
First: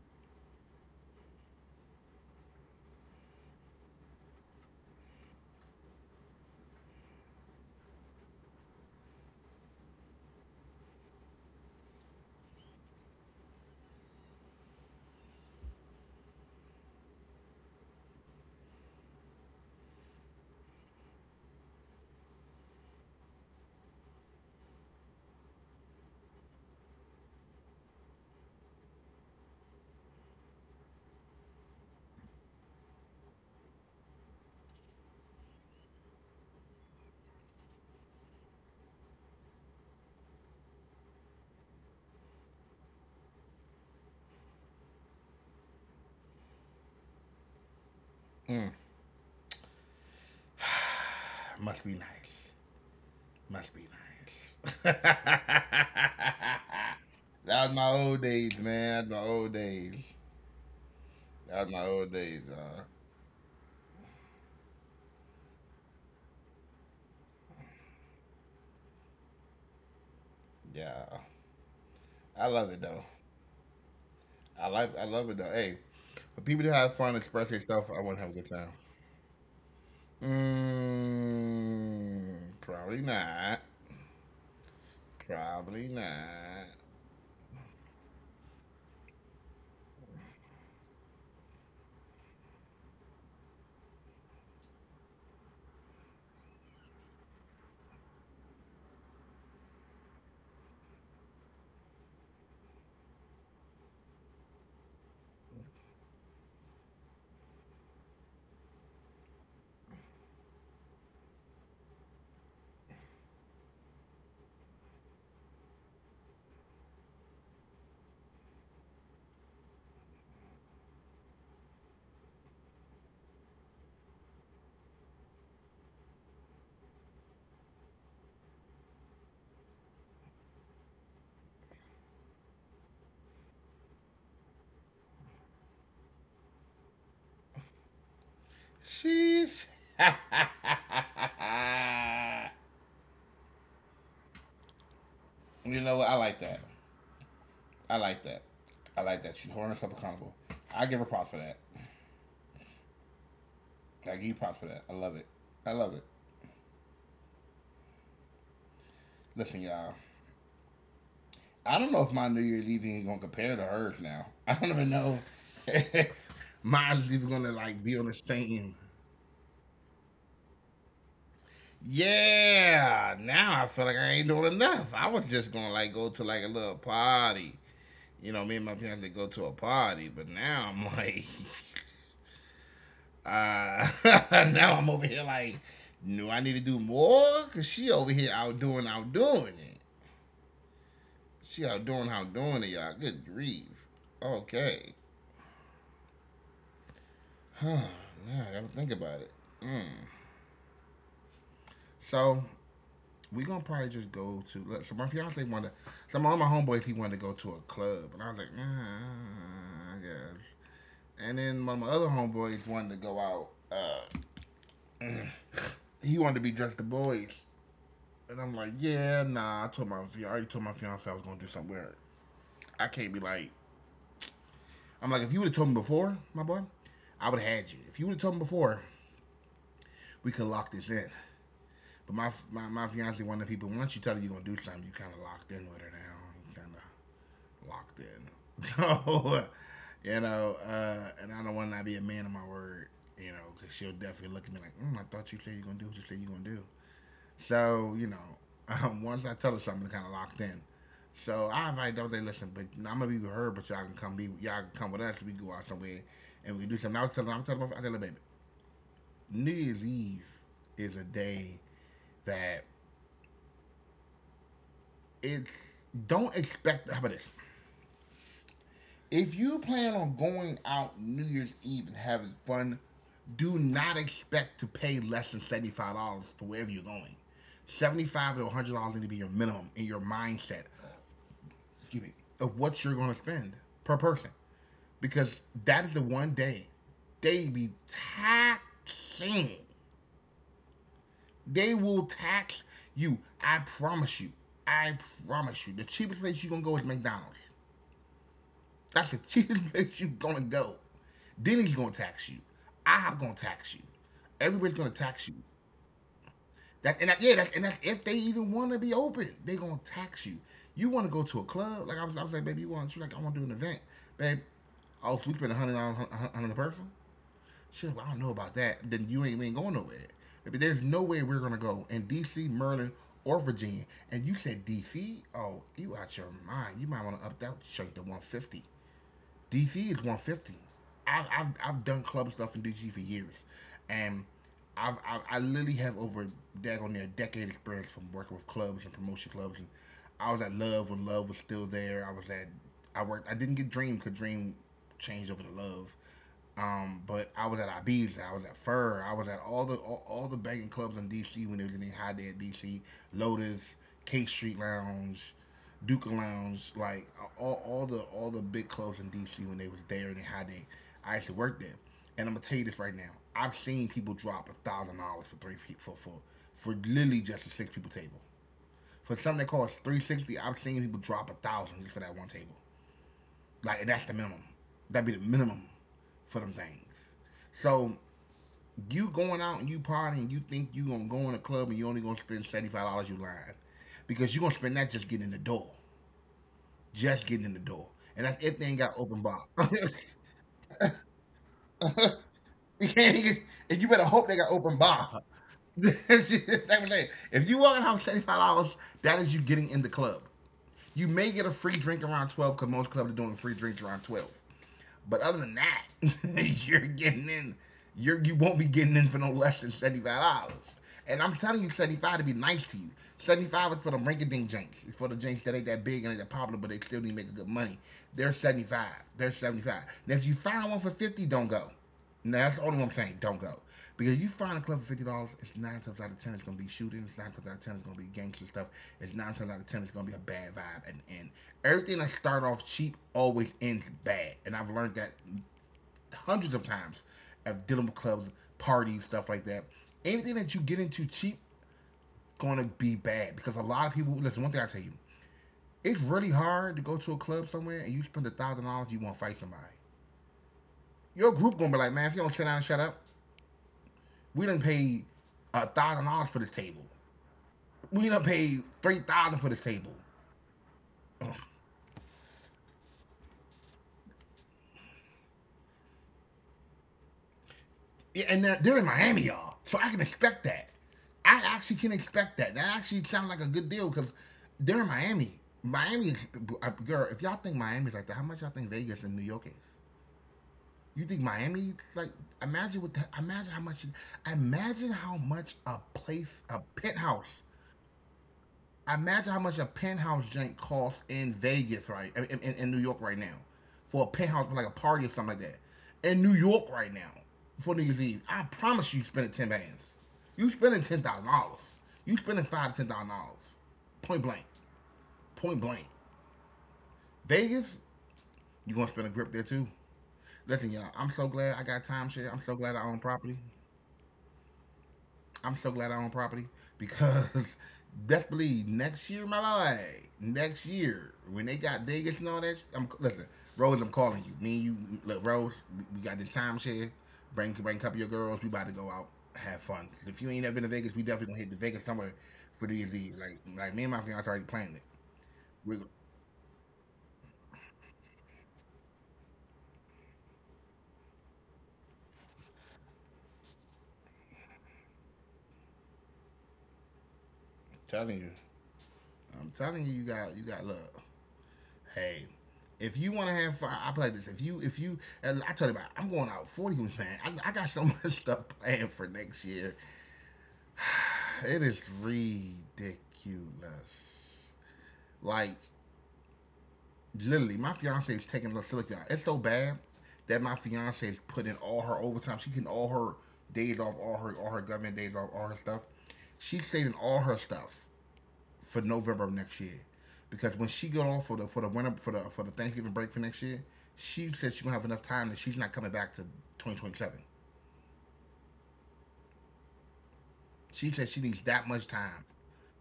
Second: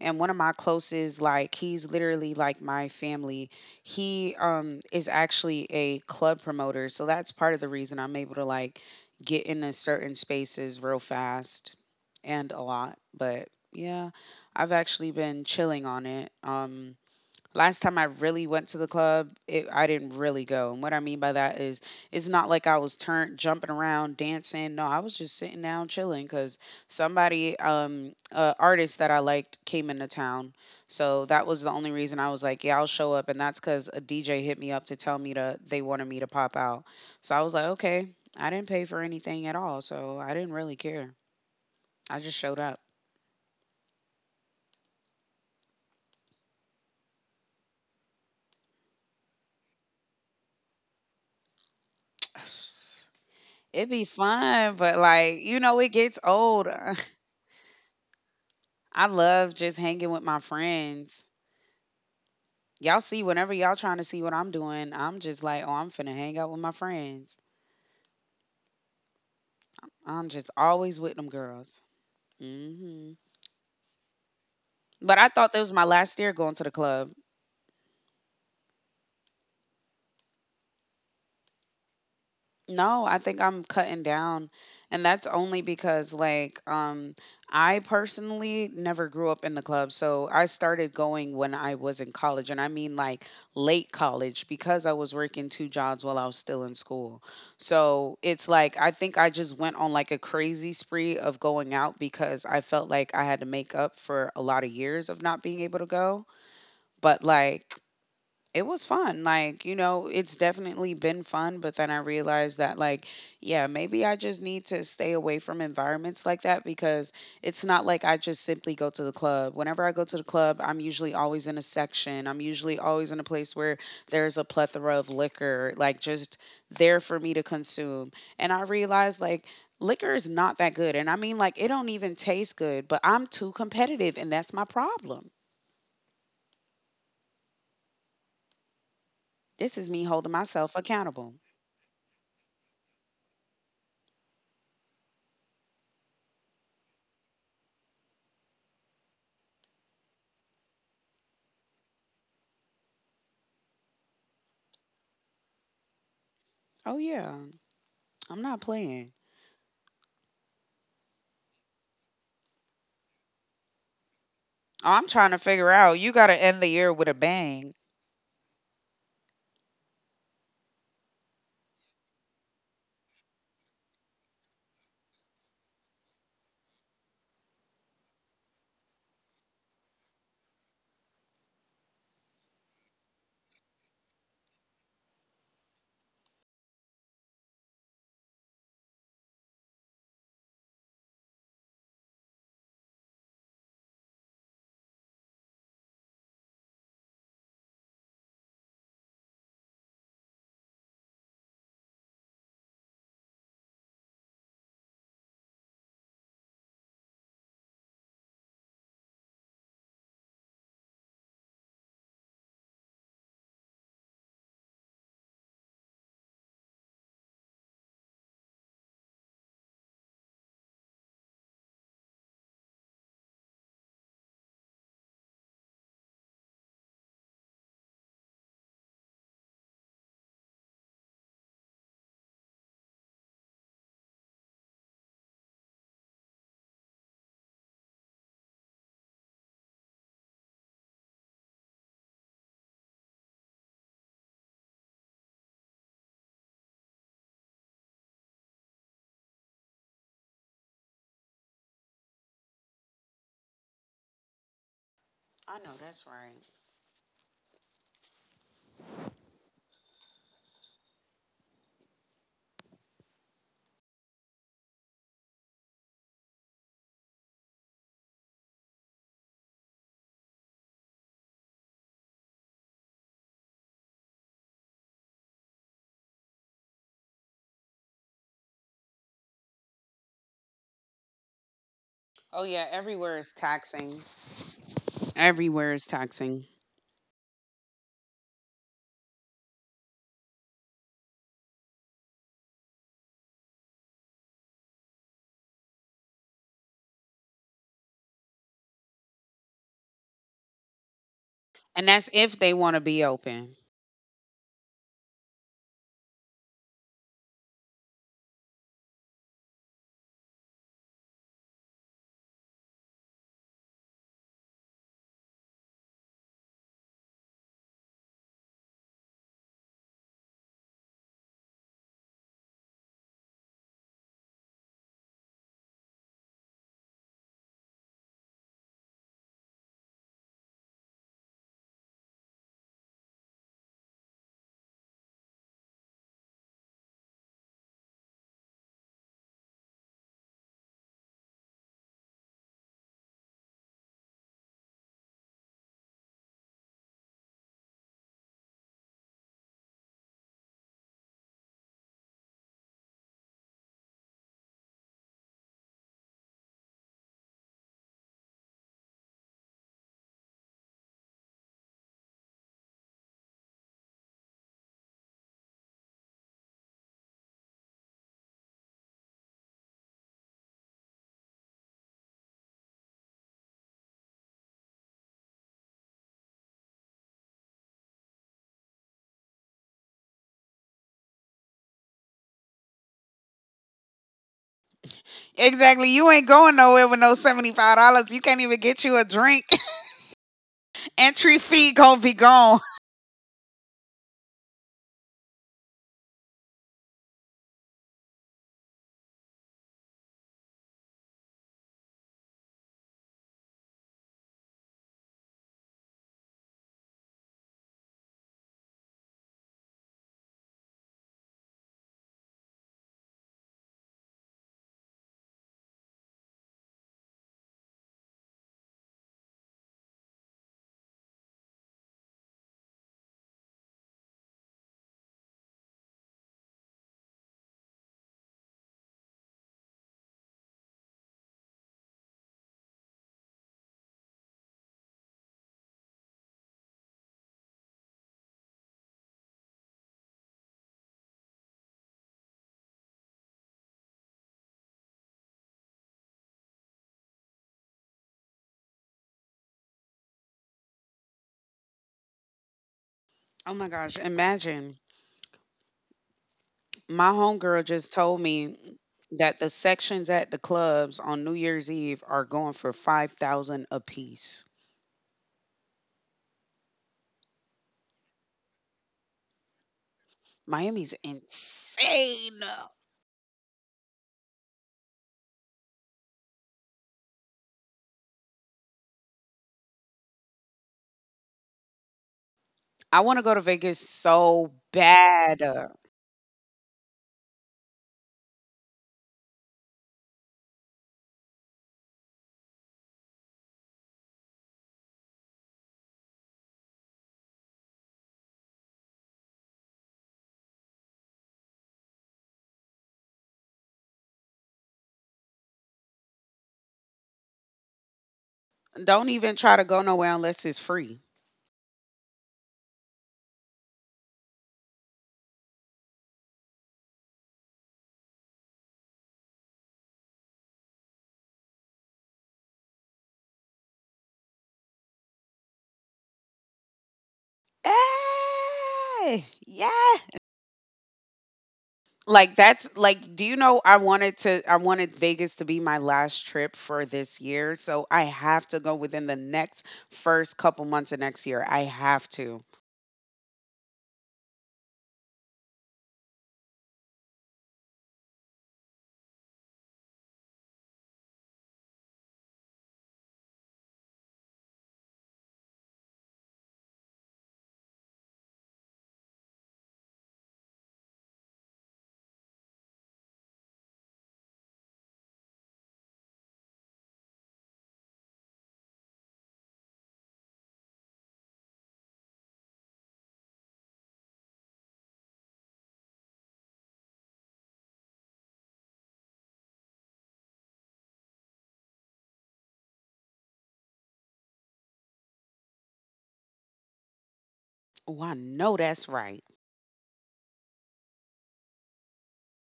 and one of my closest, like he's literally like my family, he is actually a club promoter, so that's part of the reason I'm able to like get into certain spaces real fast and a lot, but yeah, I've actually been chilling on it, last time I really went to the club, it, I didn't really go. And what I mean by that is, it's not like I was turned jumping around, dancing. No, I was just sitting down, chilling, because somebody, artist that I liked, came into town. So that was the only reason I was like, yeah, I'll show up. And that's because a DJ hit me up to tell me to they wanted me to pop out. So I was like, okay, I didn't pay for anything at all, so I didn't really care. I just showed up. Mm. Must be nice. It'd be Must be fun, but like, nice. you know, it gets That old. was my old I days, love just man. That hanging was my with old my days. friends. That was my Y'all old see, days, whenever y'all. y'all trying to see what I'm doing, I'm just like, oh, I'm finna hang out with my friends. I'm just always with them girls. Yeah, hmm I love it though. But I thought that was I my like. I last year love it going though. to the Hey, club. for people to have fun, express their stuff, I want to have a good time. No, I think Mm, I'm cutting probably down. not. And that's only because like Probably I not. personally never grew up in the club. So I started going when I was in college and I mean like late college because I was working two jobs while I was still in school. So it's like I think I just went on like a crazy spree of going out because I felt like I had to make up for a lot of years of not being able to go. But like it was fun. Like, it's definitely been fun, but then I realized that, like, yeah, maybe I just need to stay away from environments like that because it's not like I just simply go to the club. Whenever I go to the club, I'm usually always in a section, I'm usually always in a place where there's a plethora of liquor, like, just there for me to consume. And I realized, like, liquor is not that good. And I mean, like, it don't even taste good, but I'm too competitive, and that's my problem. This is me holding myself She's. accountable. You know what? I like that. I like that. I like that. She's holding herself accountable. I give her props for that. I give you props for that. I love it. I love it. Oh, yeah. I'm not playing. Listen, y'all. I don't know if my New Year's Eve is gonna compare to hers now. I don't even know I'm trying to figure out. You if got to end the year mine's even with a gonna like bang. be on the same. Yeah, now I feel like I ain't doing enough. I was just gonna like go to like a little party. You know, me and my fiance go to a party, but now I'm like, now I'm over here like, no, I need to do more, cause she over here out doing it. She out doing it, y'all. Good grief. Okay. Huh. Now I gotta think about it. Mm. So we gonna probably just go to. Look. So my fiance wanted. So my, one of my homeboys he wanted to go to a club, and I was like, nah, I guess. And then one of my other homeboys wanted to go out. Uh, he wanted to be just the boys, and I'm like, yeah, nah. I already told my fiance I was gonna do something weird. I can't be like. I'm like, if you would have told me before, my boy, I would have had you. If you would have told me before, we could lock this in. But my fiance, one of the people, once you tell her you're gonna do something, you kind of locked in with her now. You kind of locked in. So, you know, and I don't want to not be a man of my word, you know, because she'll definitely look at me like, I thought you said you're going to do what you said you're going to do. So, you know, once I tell her something, kind of locked in. So I invite them. They listen, but I'm gonna be with her, but y'all can come with us. We go out somewhere I know that's and we do right. something. I was telling, them, I was telling, my- I tell her, baby, New Year's Eve is a day that it's don't expect. How about this? If you plan on going out New Year's Eve and having fun, do not expect to pay less than $75 for wherever you're going. 75 to $100 need to be your minimum in your mindset, excuse me, Oh yeah, of what you're everywhere going is to spend taxing. per person, because Everywhere is that is the taxing, one day they be taxing. They will tax you. I promise you. I promise you. The cheapest place you're gonna go is McDonald's. That's the cheapest place you're gonna go. Denny's gonna and tax that's you. if they want to IHOP be gonna tax open. you. Everybody's gonna tax you. That and that, yeah, that, and that, if they even want to be open, they gonna tax you. You want to go to a club? Like I was like, baby, you want? She like, I want to do an event, babe. Oh, so we spend $100 on a person. She was like, well, I don't know about that. Then you ain't, we ain't going nowhere. Baby, there's no way we're gonna go in D.C., Maryland, or Virginia. And you said D.C. Oh, you out your mind. You might want to up that chunk to 150. DC is 150. I've done club stuff in DC for years, and I literally have over daggone near a decade experience from working with clubs and promotion clubs. And I was at Love when Love was still there. I was at I worked. I didn't get Dream because Dream changed over to Love. But I was at Ibiza, I was at Fur, I was at all the banging clubs in DC when they was getting high day at DC, Lotus, K Street Lounge, Duca Lounge, like all the big clubs in DC when they was there and they high day. I actually worked there, and I'm gonna tell you this right now. I've seen people drop $1,000 for three for for for literally just a six people table. For something that costs 360, I've seen people drop a thousand just for that one table. Like that's the minimum. That'd be the minimum for them things. So you going out and you partying, you think you gonna go in a club and you only gonna spend $75, you lying, because you gonna spend that just getting in the door, Exactly. You ain't going just getting nowhere in the with no door, seventy and five that's if they dollars. ain't You got can't open even bar. get you a drink. Entry fee gonna be You can't gone. get, and you better hope they got open bar. That's what I'm saying. If you walking out $75, that is you getting in the club. You may get a free drink around 12 because most clubs are doing free drinks around 12. But other than that, you're getting in. You won't be getting in for no less than $75. And I'm telling you, 75 to be nice to you. 75 is for the rinky dink jinks. It's for the jinks that ain't that big and ain't that popular, but they still need to make good money. They're 75. They're 75. Now if you find one for 50, don't go. Now that's the only one I'm saying don't go. Because you find a club for $50, it's nine times out of ten it's gonna be shootings, nine times out of ten it's gonna be gangster stuff, it's nine times out of ten it's gonna be a bad vibe at the end. Everything that start off cheap always ends bad. And I've learned that hundreds of times of dealing with clubs, parties, stuff like that. Anything that you get into cheap gonna be bad because a lot of people listen, one thing I tell you, it's really hard to go to a club somewhere and you spend $1,000 you wanna fight somebody. Your group gonna be like, man, if you don't sit down and shut up, Oh my we gosh! didn't pay Imagine $1,000 for this table. my We homegirl done just paid told three me thousand for this table. that the sections at the clubs on New Year's Eve are going for 5,000 a piece. Yeah, and they're in Miami, y'all. So I can expect that. I Miami's actually can expect that. That insane. actually sounds like a good deal because they're in Miami. Miami, girl. If y'all think Miami's like that, how much y'all think Vegas and New York is? You think Miami? Like, imagine what that. I Imagine how want to go much. to Vegas Imagine so how much a bad. Place, a penthouse I imagine how much a penthouse joint costs in Vegas, right? In New York right now. For a penthouse, for like a party or something like that. In New York right now, for New Year's Eve, I promise you spending 10 bands. You spending $10,000. You spending five to $10,000. Point blank. Point blank. Vegas, you are going to spend a grip Don't there too. even try to go nowhere Listen, unless it's y'all, I'm so free. glad I got time share. I'm so glad I own property. I'm so glad I own property because best believe next year, my boy, next year when they got Vegas and all that, I'm listen, Rose, I'm calling you. Me and you, look, Rose, we, got this timeshare. Bring a couple of your girls. We about to go out, Eh, have fun. If you ain't ever yeah. been to Vegas, we definitely gonna hit the Vegas somewhere for Like New Year's. that's Like like, do like you me and my know fiance already planning it. I wanted We are Vegas to be my last trip for this year. So I have to go within the next first couple months of next year. I have to. telling you, I'm telling you, you got love. Hey, if you want to have fun, I play this. If you, and I tell you about, it, I'm going out 40, man. I got so much stuff planned for next year. It is ridiculous. Like, literally, my fiance is taking a little look. It's so bad that my fiance is putting all her overtime. She's getting all her days off, all her government days off, all her stuff. She's saving all her stuff for November of next year, because when she got off for the winter for the Thanksgiving break for next year, she said she gonna have enough time that she's not coming back to 2027. Oh, I know that's right. She said she needs that much time,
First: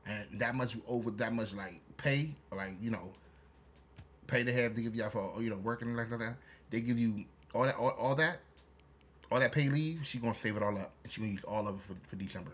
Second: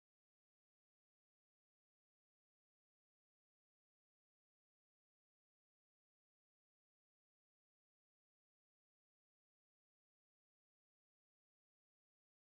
and that much over that much like pay, like you know, pay to have to give y'all for you know working and like that. They give you all that all that all that pay leave. She gonna save it all up, and she gonna use all of it for December.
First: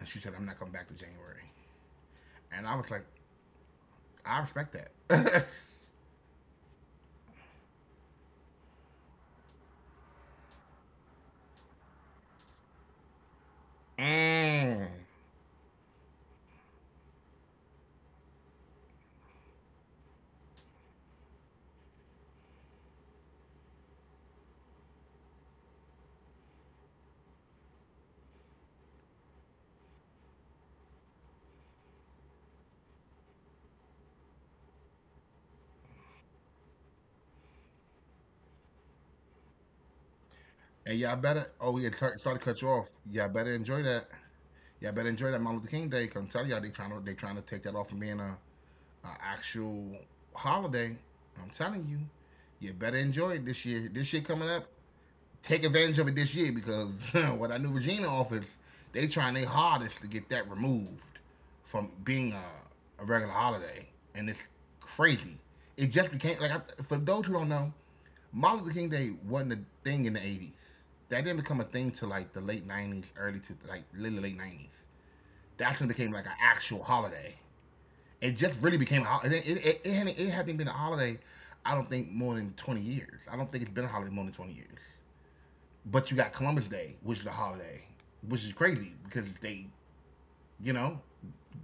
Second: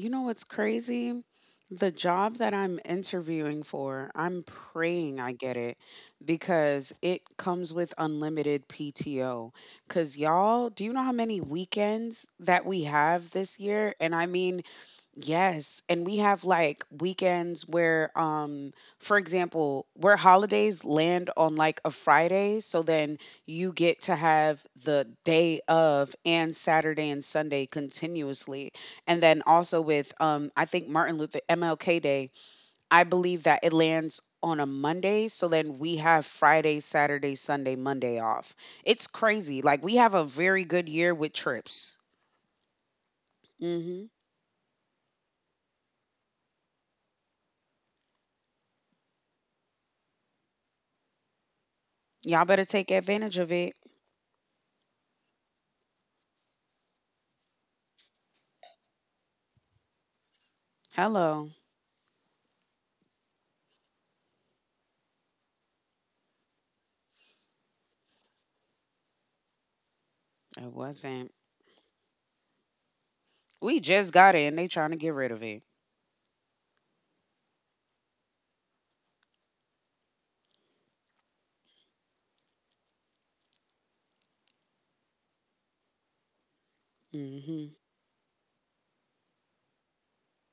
And she know said, what's "I'm not coming back to crazy? January." The job that And I I'm was like, interviewing for, "I I'm respect praying I that." get it, because it comes with unlimited PTO. Because, y'all, do you know how many weekends that we have this year? And I mean, Mm. yes, and we have like weekends where, for example, where holidays land on like a Friday, so then you get to have the day of and Saturday and Sunday continuously. And then also with, I think Martin Luther MLK Day, I believe that it lands on a Monday, so then we have Friday, Saturday, Sunday, Monday off. It's crazy. Like, we have a very And good y'all year better. with Oh, yeah, cut, trips. started to cut you off. Y'all better enjoy that. Mhm. Y'all better enjoy that Martin Luther King Day. I'm telling y'all, they trying to take that off of being a actual holiday. I'm telling you, you Y'all better better take enjoy it this advantage of year. it. This year coming up, take advantage of it this year because what I knew Regina offers, they trying their hardest to get that removed from Hello. being a regular holiday, and it's crazy. It just became like I, for those who don't know, Martin Luther King Day wasn't a thing in the '80s. That didn't It become a thing wasn't. till like the late '90s, early to like literally late We '90s. just got it and they trying That's to when it get became rid like of an it. actual holiday. It just really became a holiday. It hasn't been a holiday. I don't think more than 20 years. I don't think it's been a holiday more than 20 years, but you got Columbus Day, which is a holiday, which is Hmm. crazy because they, you know,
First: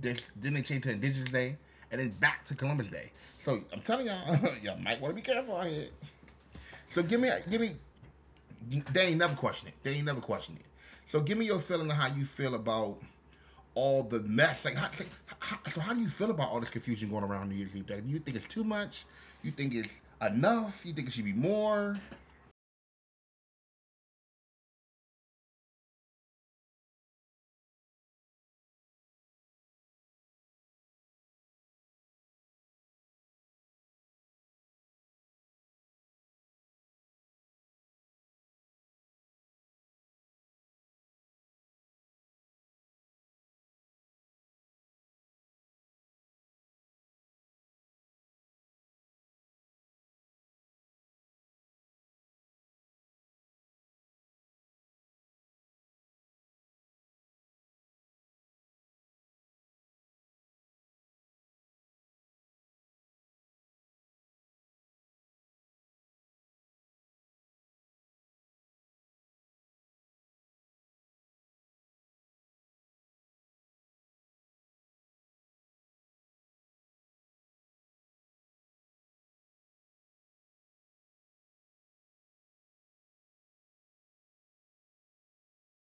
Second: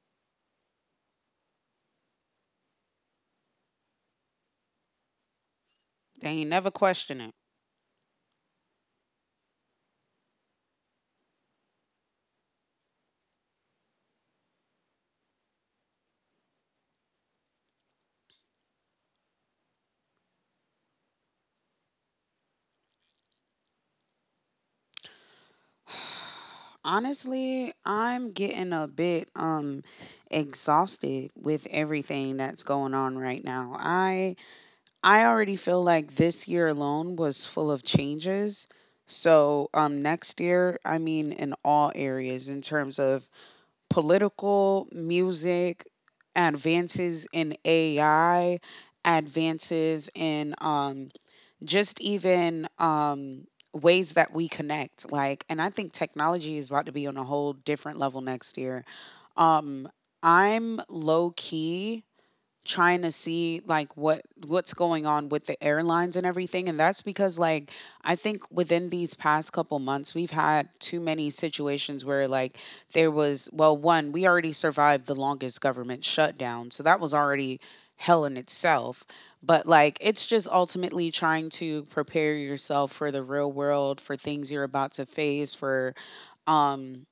they, then they changed to Indigenous Day and then back to Columbus Day. So I'm telling y'all, y'all might want to be careful out here. They ain't never question So it. give me, give me, they ain't never question it. They ain't never question it. So give me your feeling of how you feel about all the mess. Like, how, so how do you feel about all the confusion going around New Year's Eve? Like, do you think it's too much? You think it's enough? You think it should be more? Honestly, I'm getting a bit exhausted with everything that's going on right now. I already feel like this year alone was full of changes. So, next year, I mean, in all areas, in terms of political, music, advances in AI, advances in, just even, ways that we connect. Like, and I think technology is about to be on a whole different level next year. Um, I'm low key trying to see like what's going on with the airlines and everything, and that's because, like, I think within these past couple months we've had too many situations where, like, there was, well, one, we already survived the longest government shutdown, so that was already hell in itself. But like, it's just ultimately trying to prepare yourself for the real world, for things you're about to face, for, um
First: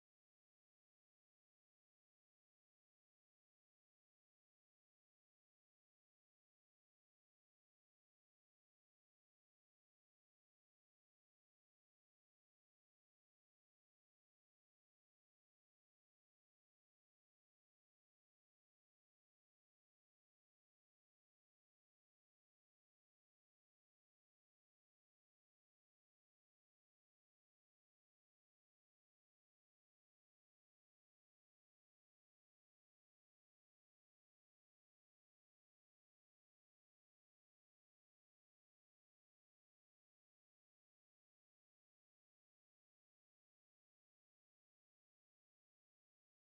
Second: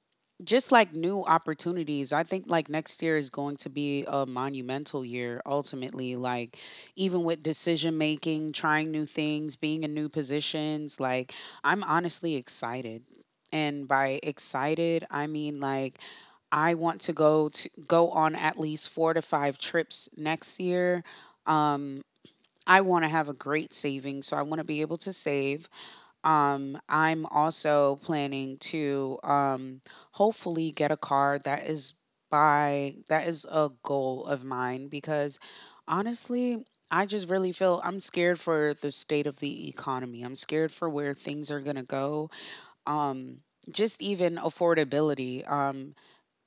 just like, new opportunities. I think, like, next year is going to be a monumental year, ultimately, like, even with decision making, trying new things, being in new positions. Like, I'm honestly excited, and by excited, I mean, like, I want to go on at least 4 to 5 trips next year. um I want to have a great savings, so I want to be able to save. I'm also planning to, hopefully get a car, that is by that is a goal of mine, because honestly, I just really feel I'm scared for the state of the economy. I'm scared for where things are gonna go. Um, just even affordability.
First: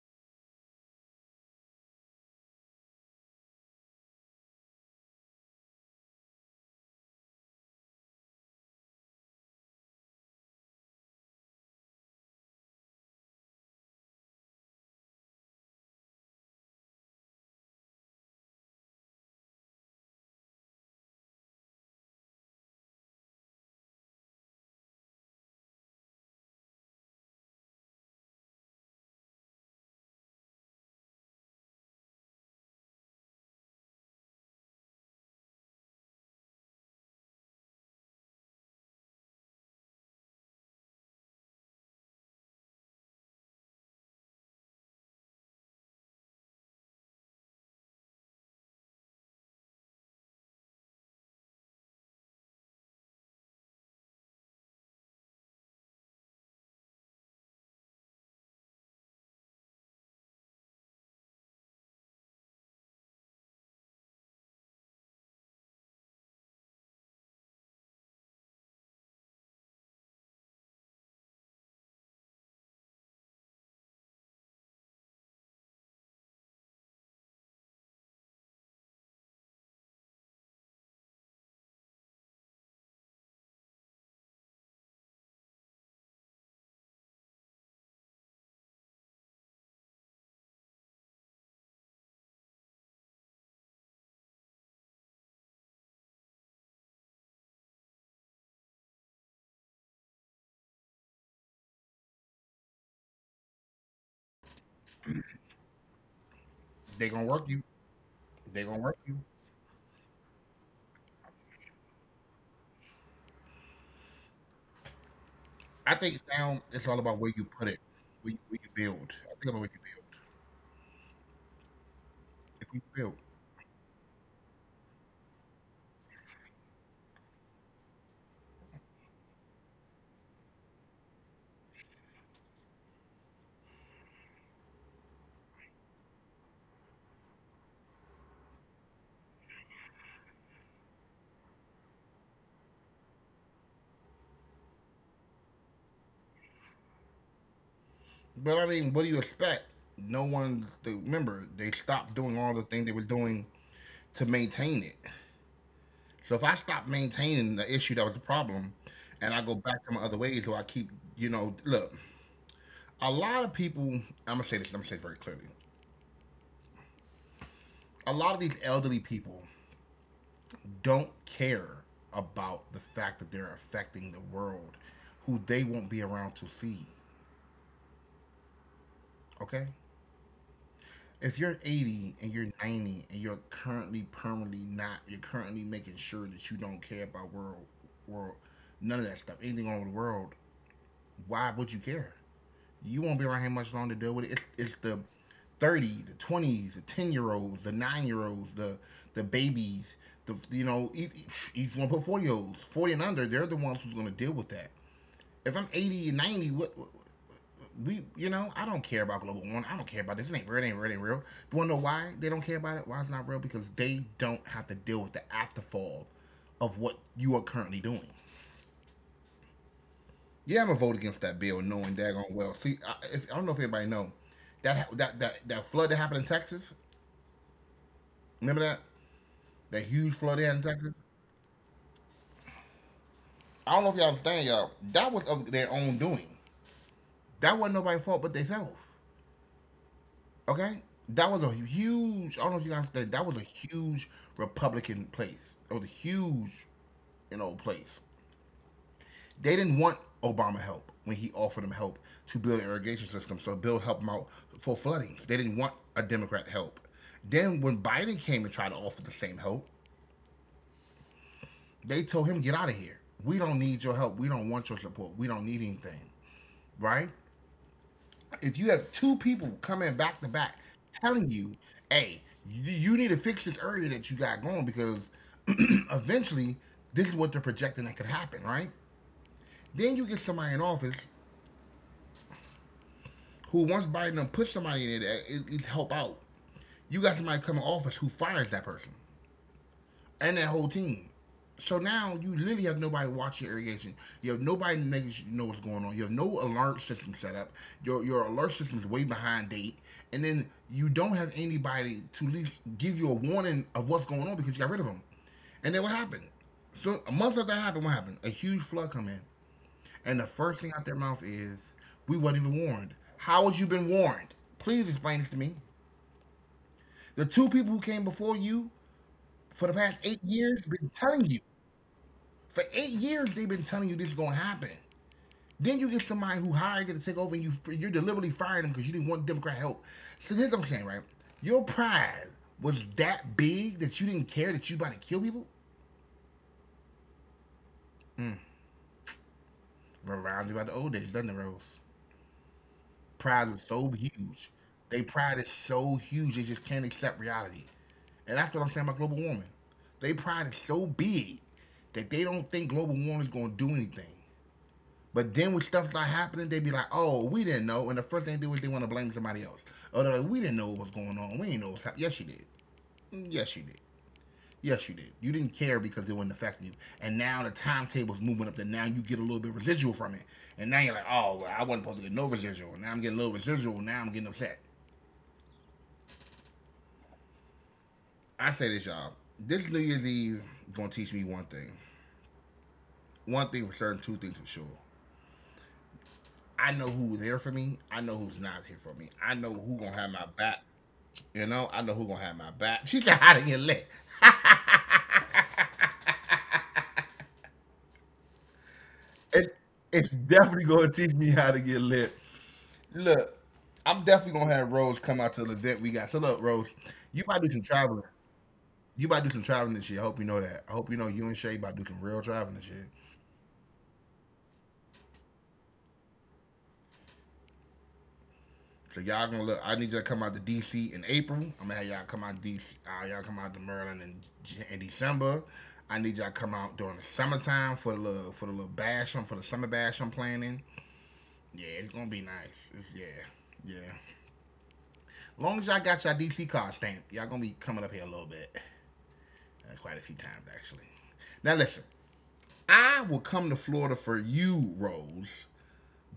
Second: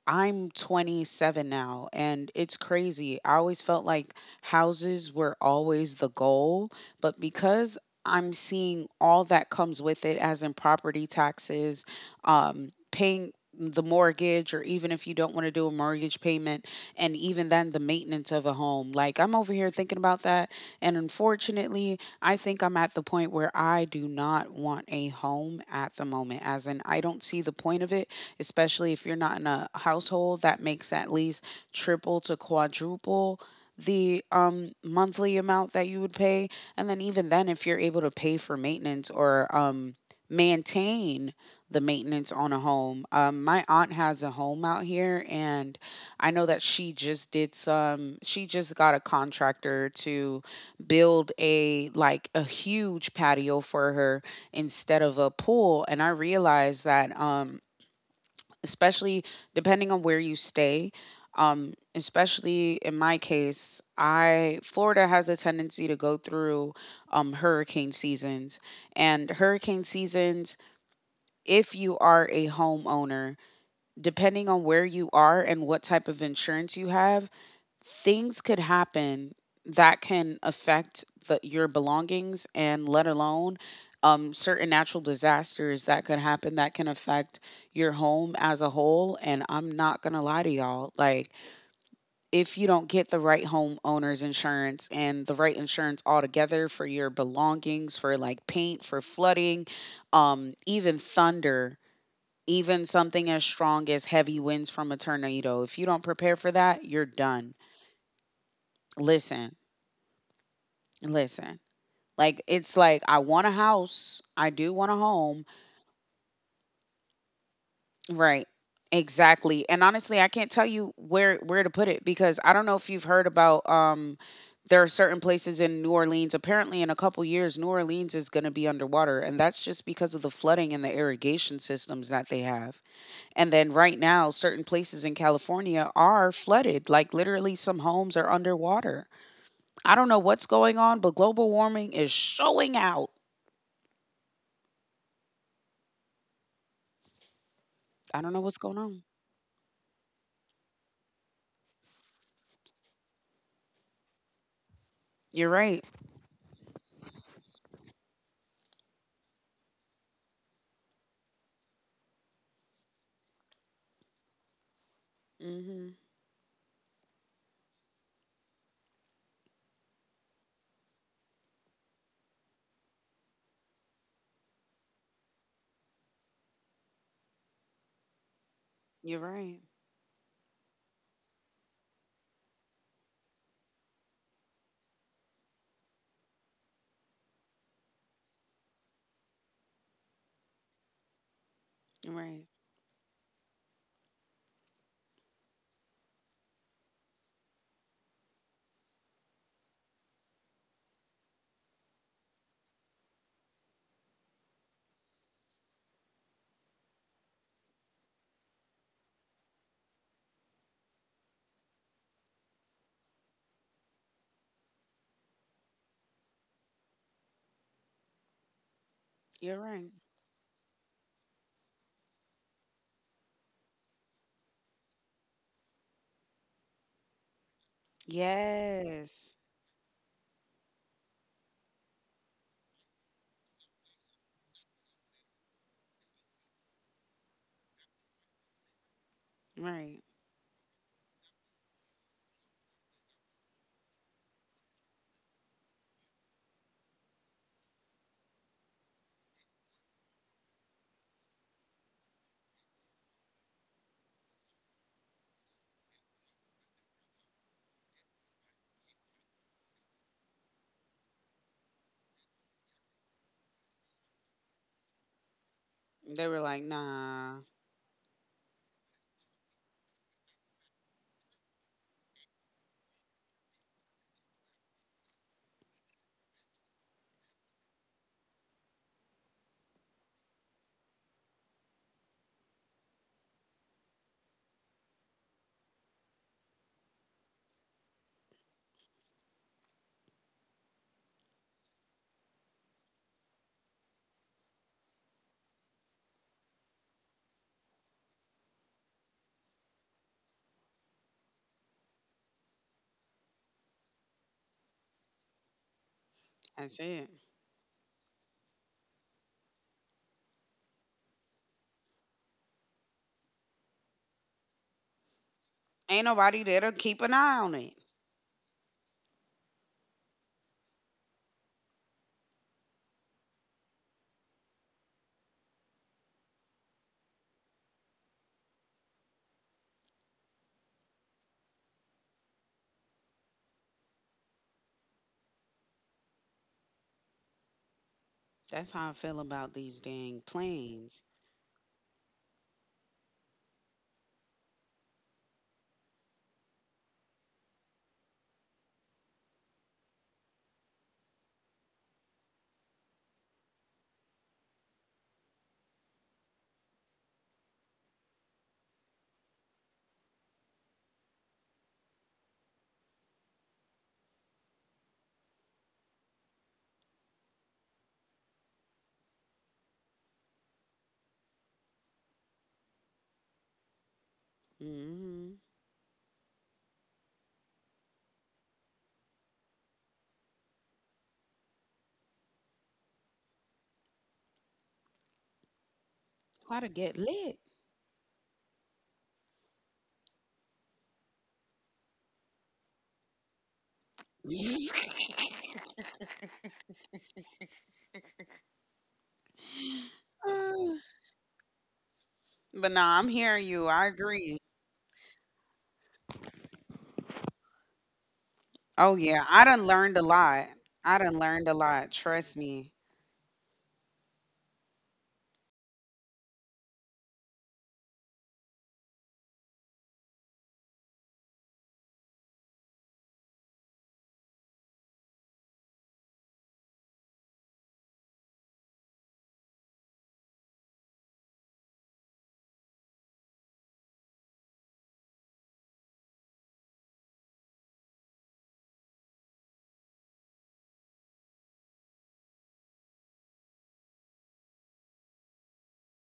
I'm 27 now, and it's crazy. I always felt like houses were always the goal, but because I'm seeing all that comes with it, as in property taxes, paying the mortgage, or even if you don't want to do a mortgage payment, and even then the maintenance of a home. Like, I'm over here thinking about that, and unfortunately, I think I'm at the point where I do not want a home at the moment, as in, I don't see the point of it, especially if you're not in a household that makes at least triple to quadruple the monthly amount that you would pay. And then even then, if you're able to pay for maintenance, or maintain the maintenance on a home. My aunt has a home out here, and I know that she just got a contractor to build a, like, a huge patio for her instead of a pool. And I realized that, especially depending on where you stay. Especially in my case, I, Florida has a tendency to go through, hurricane seasons, and hurricane seasons, if you are a homeowner, depending on where you are and what type of insurance you have, things could happen that can affect your belongings, and let alone, certain natural disasters that could happen that can affect your home as a whole. And I'm not gonna lie to y'all, like, if you don't get the right homeowners insurance and the right insurance altogether for your belongings, for like paint, for flooding, even thunder, even something as strong as heavy winds from a tornado, if you don't prepare for They that, gonna you're work you. done. They gonna work you. Listen. Listen, like, it's like I want a house. I do want a home. I think sound it's all about where you put it, where you Right. build. I think about where you Exactly. build. And honestly, I can't tell you where to put it, If because you I don't know build, if you've heard about, there are certain places in New Orleans. Apparently, in a couple years, New Orleans is going to be underwater, and that's just because of the flooding and the irrigation systems that they have. And then right now, certain places in California are flooded. Like, literally, some homes are underwater. I don't know what's going on, but global warming is showing out. but I I don't know mean, what's what do you going on. expect? No one. Remember, they stopped doing all the things they were doing to maintain it. You're right. So if I stop maintaining the issue that was the problem, and I go back to my other ways, or I keep, you know, look, a lot of people. I'm gonna say this. I'm gonna say it very clearly. Hmm. A lot of these elderly people don't care about the fact that they're affecting the world, who they won't be around to see. Okay. You're right. If you're 80 and you're 90 and you're currently permanently not, you're currently making sure that you don't care about world, none of that stuff, anything on the world, why would you care? You You're won't be around right. here much longer to deal with it. It's the 30, the 20s, the 10-year olds, the 9-year olds, the babies, the you know, each one put 40-year olds, 40 and under, they're the ones who's going to deal with that. If I'm 80, 90, what we you know, I don't care about global warming. I don't care about this. It ain't real. It ain't real. It ain't real. You want to know why they don't care about it? Why it's not real? Because they don't have to deal with the afterfall of what you are currently doing. Yeah, I'm You're gonna vote right. against that bill, knowing daggone well. See, I, if, I don't know if anybody know that that flood that happened in Texas. Remember that that huge flood Yes. there in Texas. I don't know if y'all understand, y'all. That was of their own doing. That wasn't nobody's fault but themselves. Okay, Right. that was a huge. I don't know if you guys that was a huge Republican place. It was a huge, you know, place. They didn't want Obama help when he offered them help to build an irrigation system, so Bill helped them out for floodings. They didn't want a Democrat help. Then when Biden came and tried to offer the same help, they told him get out of here. We don't need your help. We don't want your support. We don't need anything, They were like, right? nah, If you have two people coming back to back telling you, hey, you need to fix this area that you got going because eventually this is what they're projecting that could happen, right? Then you get somebody in office who once Biden puts somebody in it, it's help out. You got somebody come in office who fires that person and that whole team. So now you literally have nobody watching irrigation. You have nobody making sure you know what's going on. You have no alert system set up. Your alert system is way behind date, and then you don't have anybody to at least give you a warning of what's going on because you got rid of them. And then what that's happened? it. So a month after that happened, what happened? A huge flood come in, and the first thing out their mouth is, "We wasn't even warned." How had you been warned? Please explain this to me. Ain't nobody there to keep an eye on The it. two people who came before you for the past 8 years been telling you. For 8 years, they've been telling you this is going to happen. Then you get somebody who hired you to take over, and you deliberately fired them because you didn't want Democrat help. So here's what I'm saying, right? Your pride was that big that you didn't care that you about to kill people. That's how I feel about these dang Reminds me planes. about the old days, doesn't it, Rose? Pride is so huge. They pride is so huge they just can't accept reality. And that's what I'm saying about global warming. They pride is so big that they don't think global warming is going to do anything. But then when stuff start happening, they be like, "Oh, we didn't know," and the first thing they do is they want to blame somebody else. Oh, they're like, "We didn't know what was going on. We didn't know what's happening." Yes, you did. Yes, you did. Yes, you did. You didn't care because it wasn't affecting you. And now the timetable's moving up. That now you get a little bit residual from it. And now you're like, "Oh, well, I wasn't supposed to get no residual. Now I'm getting a little residual. Now I'm getting upset." Hmm. I say this, y'all. This New Year's Eve gonna teach me one thing. One thing for certain, two things for sure. I know How to who's get here for me. lit. I know who's not here for me. I know who gonna have my back. You know, I know who's gonna have my back. She's like, how to get lit. It, it's definitely Uh, gonna teach me how to get lit. but nah, I'm Look, hearing you. I'm I definitely gonna agree. have Rose come out to the event we got. So look, Rose, you might do some traveling. You Oh might do some yeah, I traveling done this year. I hope learned you a know that. lot. I hope you know I you and done Shay learned about a to do some lot. real traveling Trust this year. me. So y'all gonna look. I need you to come out to DC in April. I'm gonna have y'all come out to DC. Y'all come out to Maryland in December. I need y'all come out during the summertime for the little bash. I'm for the summer bash I'm planning. Yeah, it's gonna be nice. It's, yeah, yeah. Long as y'all got your DC card stamp, y'all gonna be coming up here a little bit, quite a few times actually. Now listen, I will come to Florida for you, Rose,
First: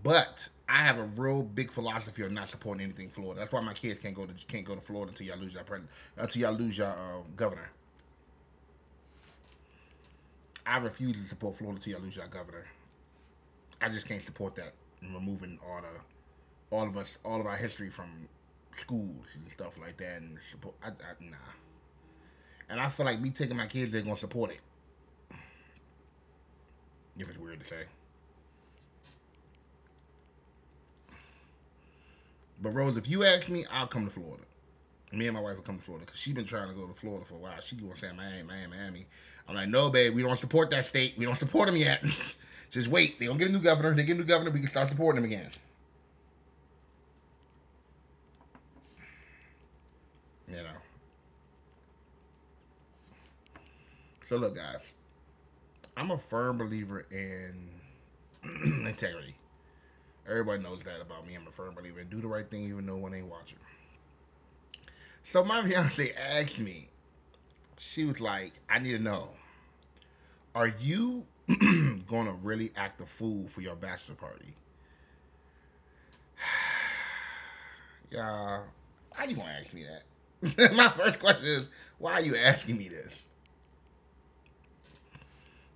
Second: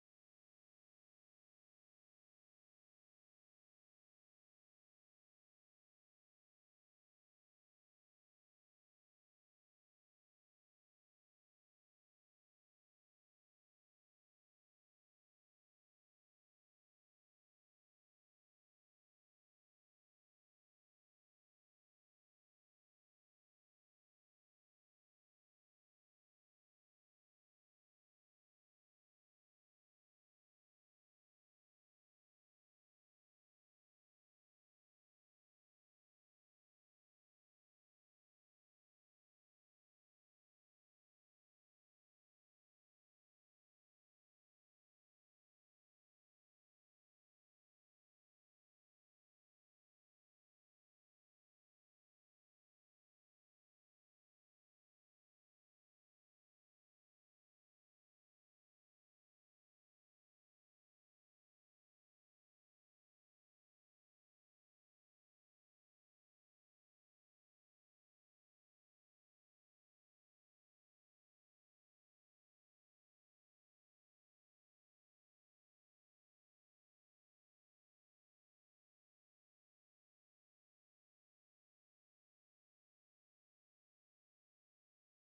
but I have a real big philosophy of not supporting anything Florida. That's why my kids can't go to Florida until y'all lose your president, until y'all lose your governor. I refuse to support Florida until y'all lose your governor. I just can't support that and removing all of our history from schools and stuff like that and support. Nah, and I feel like me taking my kids, they're gonna support it. If it's weird to say, but Rose, if you ask me, I'll come to Florida. Me and my wife will come to Florida because she's been trying to go to Florida for a while. She gonna say Miami, Miami, Miami. I'm like, no, babe, we don't support that state. We don't support them yet. Just wait. They gonna get a new governor. They get a new governor. We can start supporting them again. You know. So look, guys, I'm a firm believer in integrity. Everybody knows that about me. I'm a firm believer in do the right thing even though one ain't watching. So my fiance asked me, she was like, I need to know, are you gonna really act a fool for your bachelor party? Yeah. Why you gonna ask me that? My first question is, why are you asking me this?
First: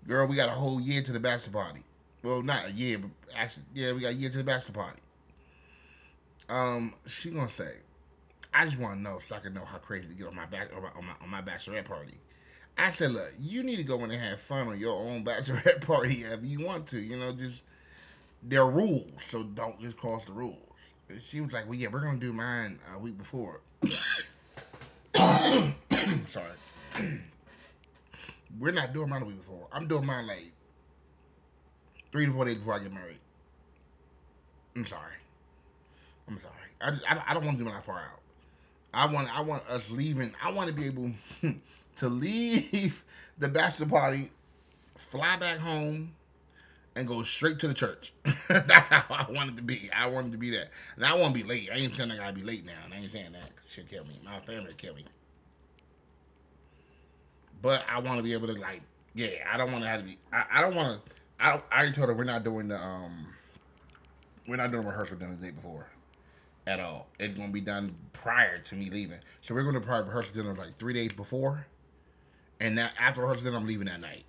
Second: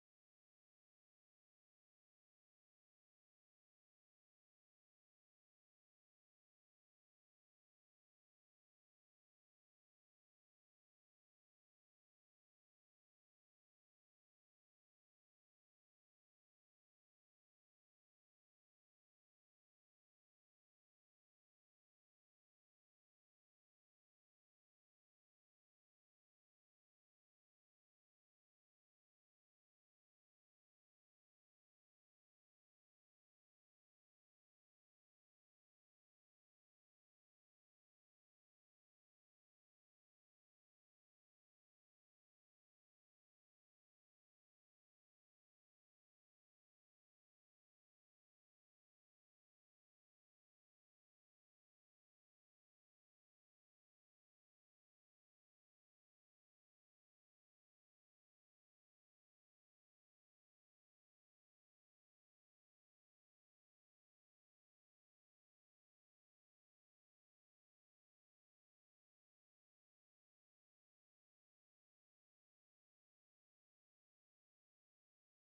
Girl, we got a whole year to the bachelor party. Well, not a year, but actually, yeah, we got a year to the bachelor party. She gonna say, I just want to know so I can know how crazy to get on my bachelorette party. I said, look, you need to go in and have fun on your own bachelorette party if you want to. You know, just there are rules, so don't just cross the rules. And she was like, well, yeah, we're gonna do mine a week before. I'm sorry, we're not doing mine a week before. I'm doing mine like 3 to 4 days before I get married. I'm sorry. I'm sorry. I don't want to do mine that far out. I want us leaving. I want to be able to leave the bachelor party, fly back home, and go straight to the church. That's how I wanted to be. I wanted to be that. And I want to be late. I ain't saying I gotta be late now. And I ain't saying that, 'cause she'll kill me. My family will kill me. But I want to be able to, like, yeah. I don't want to have to be. I don't want to. I already told her we're not doing the we're not doing rehearsal dinner the day before at all. It's gonna be done prior to me leaving. So we're gonna probably rehearsal dinner like 3 days before, and now after rehearsal dinner I'm leaving that night.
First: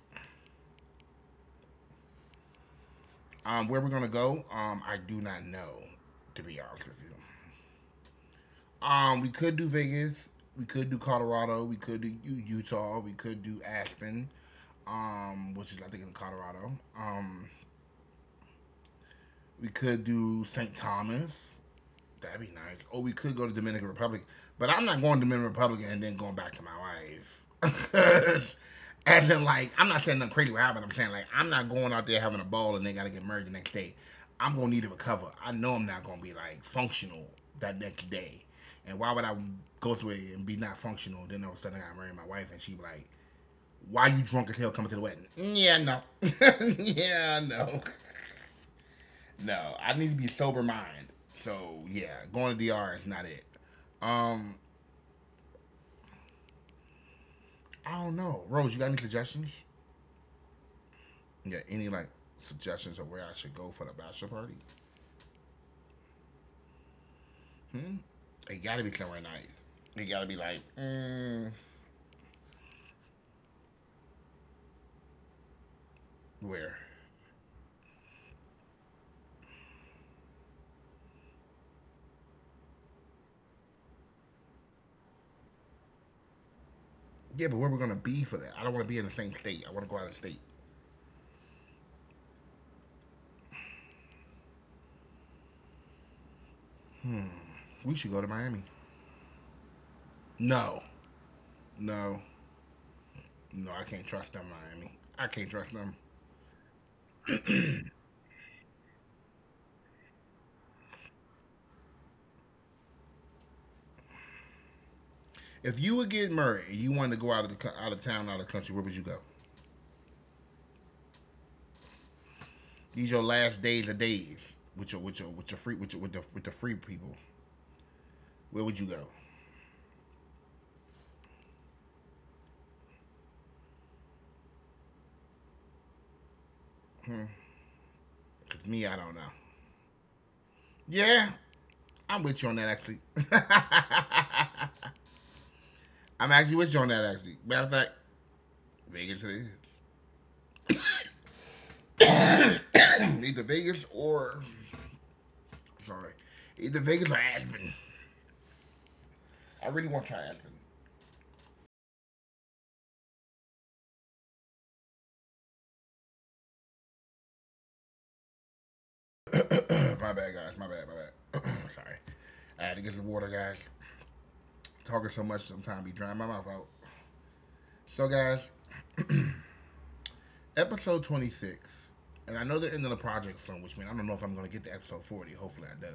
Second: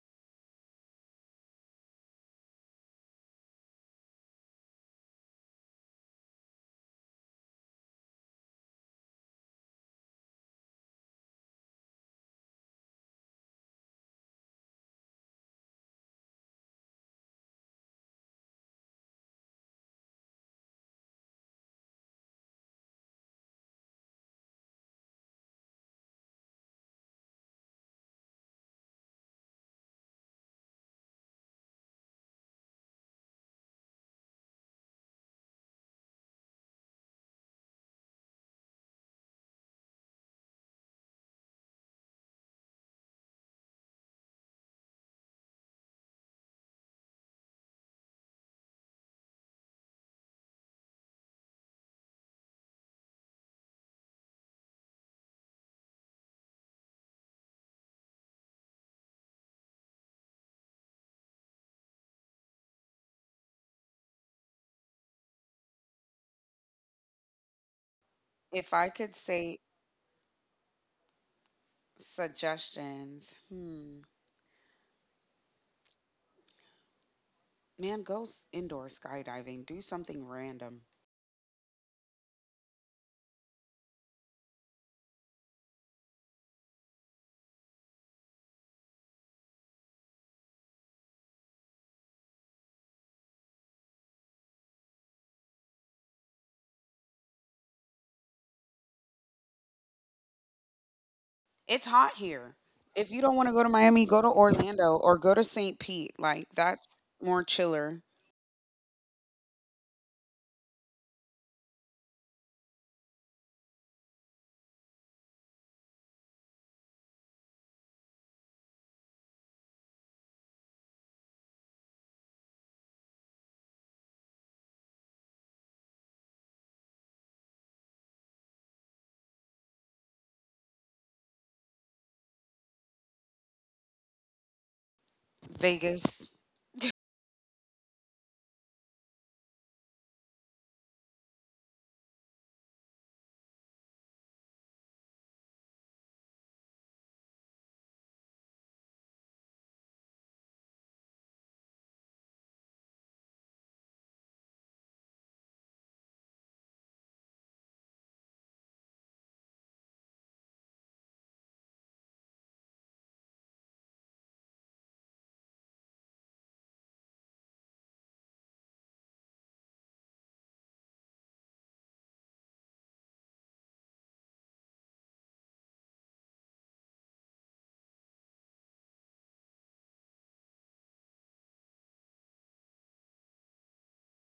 Where we're gonna go, I do not know, to be honest with you. We could do Vegas. We could do Colorado. We could do Utah. We could do Aspen, which is I think in Colorado. Um, we could do St. Thomas. That'd be nice. Or we could go to Dominican Republic, but I'm not going to Dominican Republic and then going back to my wife. As in, like, I'm not saying nothing crazy will happen. I'm saying, like, I'm not going out there having a ball and they got to get married the next day. I'm going to need to recover. I know I'm not going to be, like, functional that next day. And why would I go through it and be not functional? Then all of a sudden I got married my wife and she, like, why you drunk as hell coming to the wedding? Yeah, no. Yeah, no. No, I need to be sober mind. So yeah, going to DR is not it. Um, I don't know. Rose, you got any suggestions? You got any like suggestions of where I should go for the bachelor party? Hmm. It gotta be somewhere If I nice. could It say gotta be like, suggestions, hmm. where? Man, indoor skydiving. Do something random. Yeah, but where we're gonna be for that? I don't want to be in the same state. I want to go out of state. We should go to Miami. No, no, It's hot here. no. I can't If trust you them, don't want to go to Miami. Miami, I go to can't trust them. Orlando or go to St. Pete. Like, that's more chiller. If you would get married and you wanted to go out of town, out of the country, where would you go? These your last days with your free with the free people. Where would you go? Vegas. Cause me, I don't know. Yeah, I'm with you on that actually. I'm actually with you on that actually. Matter of fact, Vegas it is. Either Vegas or sorry, either Vegas or Aspen. I really want to try Aspen. My bad, guys. My bad. My bad. Sorry. I had to get some water, guys. Talking so much sometimes be drying my mouth out. So, guys, episode 26, and I know the end of the project soon, which means I don't know if I'm going to get to episode 40. Hopefully, I do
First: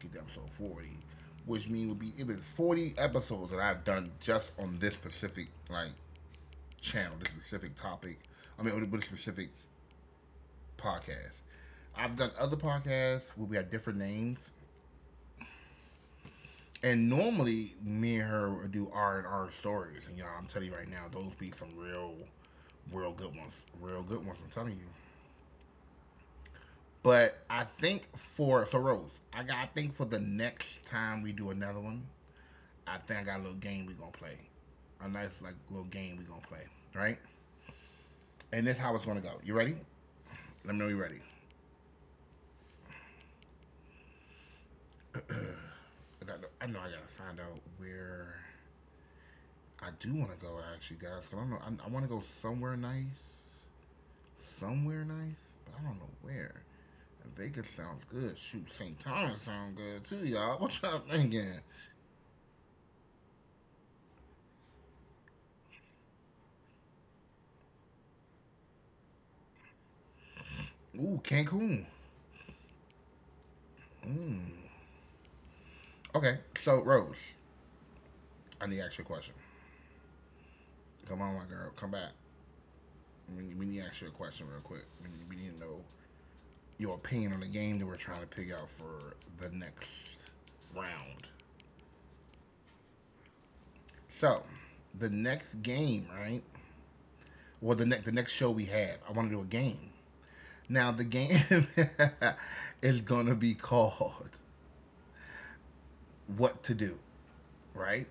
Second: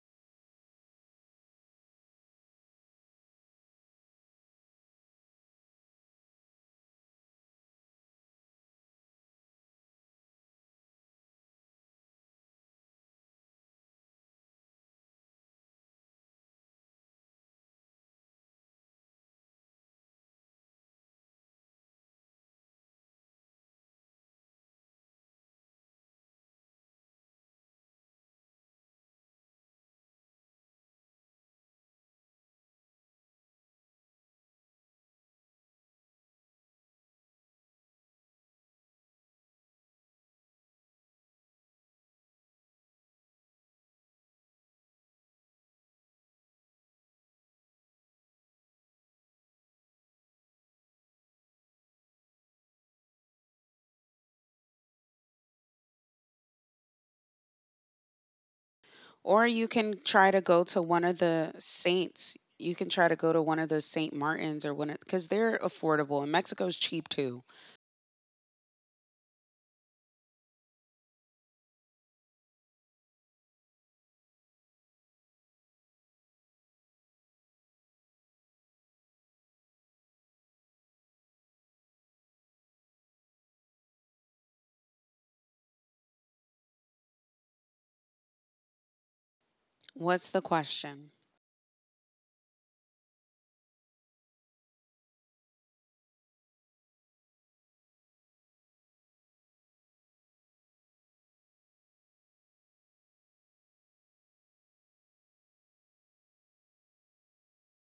get to episode 40, which means it would be it was 40 episodes that I've done just on this specific like channel, this specific topic. I mean, with this specific podcast. I've done other podcasts where we have different names, and normally me and her would do R and R stories. And y'all, I'm telling you right now, those be some real, real good ones. Real good ones. I'm telling you. But I think for so Rose, I think for the next time we do another one, I think I got a little game we gonna play, a nice like little game we gonna play, right? And this is how it's gonna go. You ready? Let me know you ready. I, got, I know I gotta find out where I do want to go actually, guys. Cause I don't know I want to go somewhere nice, but I don't know where. Vegas sounds good. Shoot, St. Thomas Or sounds you good can too, try y'all. to What go y'all to one of thinking? the Saints. You can try to go to one of the St. Martins or one of, because they're affordable and Mexico's cheap too. Ooh, Cancun. Mmm. Okay, so Rose, I need to ask you a question. Come on, my girl, come back. We need to ask you a question real quick. We need to know your opinion on the game that we're trying to pick out for the next What's the question? round. So, the next game, right? Well, the next show we have, I want to do a game. Now, the game is gonna be called "What to Do," right?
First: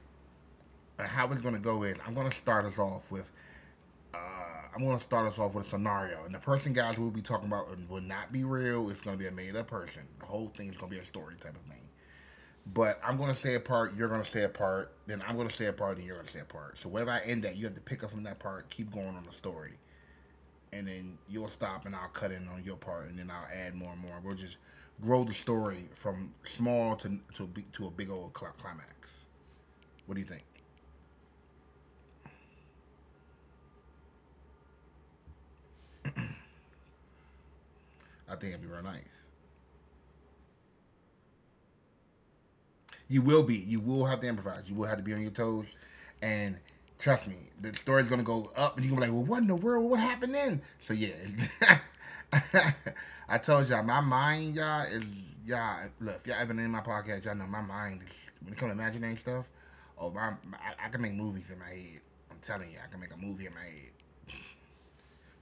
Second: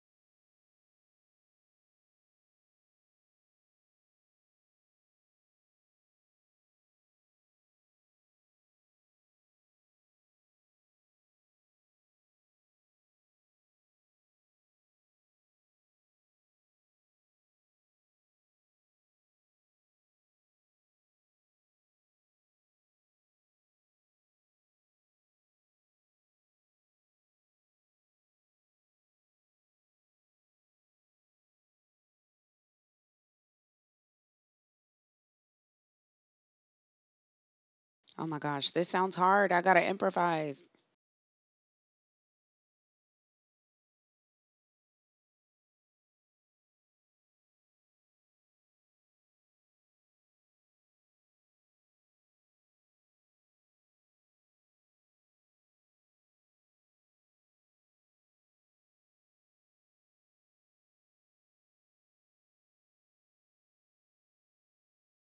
And how it's gonna go is I'm gonna start us off with Uh, I'm going to start us off with a scenario. And the person, guys, we'll be talking about will not be real. It's going to be a made up person. The whole thing is going to be a story type of thing. But I'm going to say a part, you're going to say a part, then I'm going to say a part, and you're going to say a part. So wherever I end at, you have to pick up from that part, keep going on the story. And then you'll stop, and I'll cut in on your part, and then I'll add more and more. We'll just grow the story from small to a big old climax. What do you think? Oh my I think it'd gosh, be this real sounds nice. hard. I got to improvise. You will be. You will have to improvise. You will have to be on your toes. And trust me, the story's gonna go up, and you're gonna be like, "Well, what in the world? What happened then?" So yeah, I told y'all, my mind, y'all is y'all. Look, if y'all ever been in my podcast, y'all know my mind is when it comes to imagining stuff. Can make movies in my head. I'm telling you, I can make a movie in my head.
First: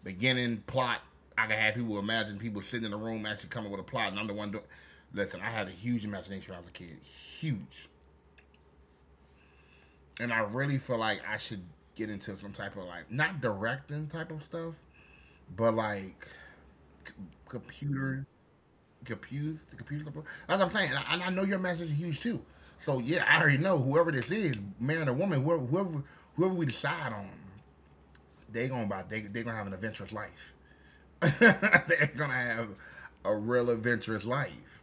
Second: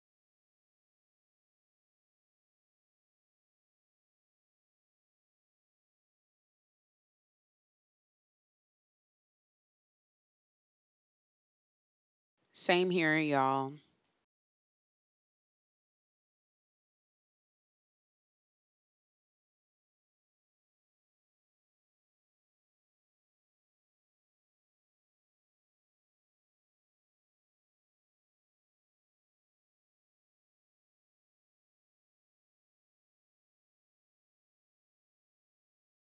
Beginning plot, I can have people imagine people sitting in the room actually coming with a plot, and I'm the one doing. Listen, I had a huge imagination when I was a kid. Huge. And I really feel like I should get into some Same type of here, like not y'all. directing type of stuff, but like c- computer, computer support. That's what I'm saying, and I know your message is huge too. So yeah, I already know whoever this is, man or woman, whoever we decide on, they gonna have an adventurous life. They're gonna have a real adventurous life.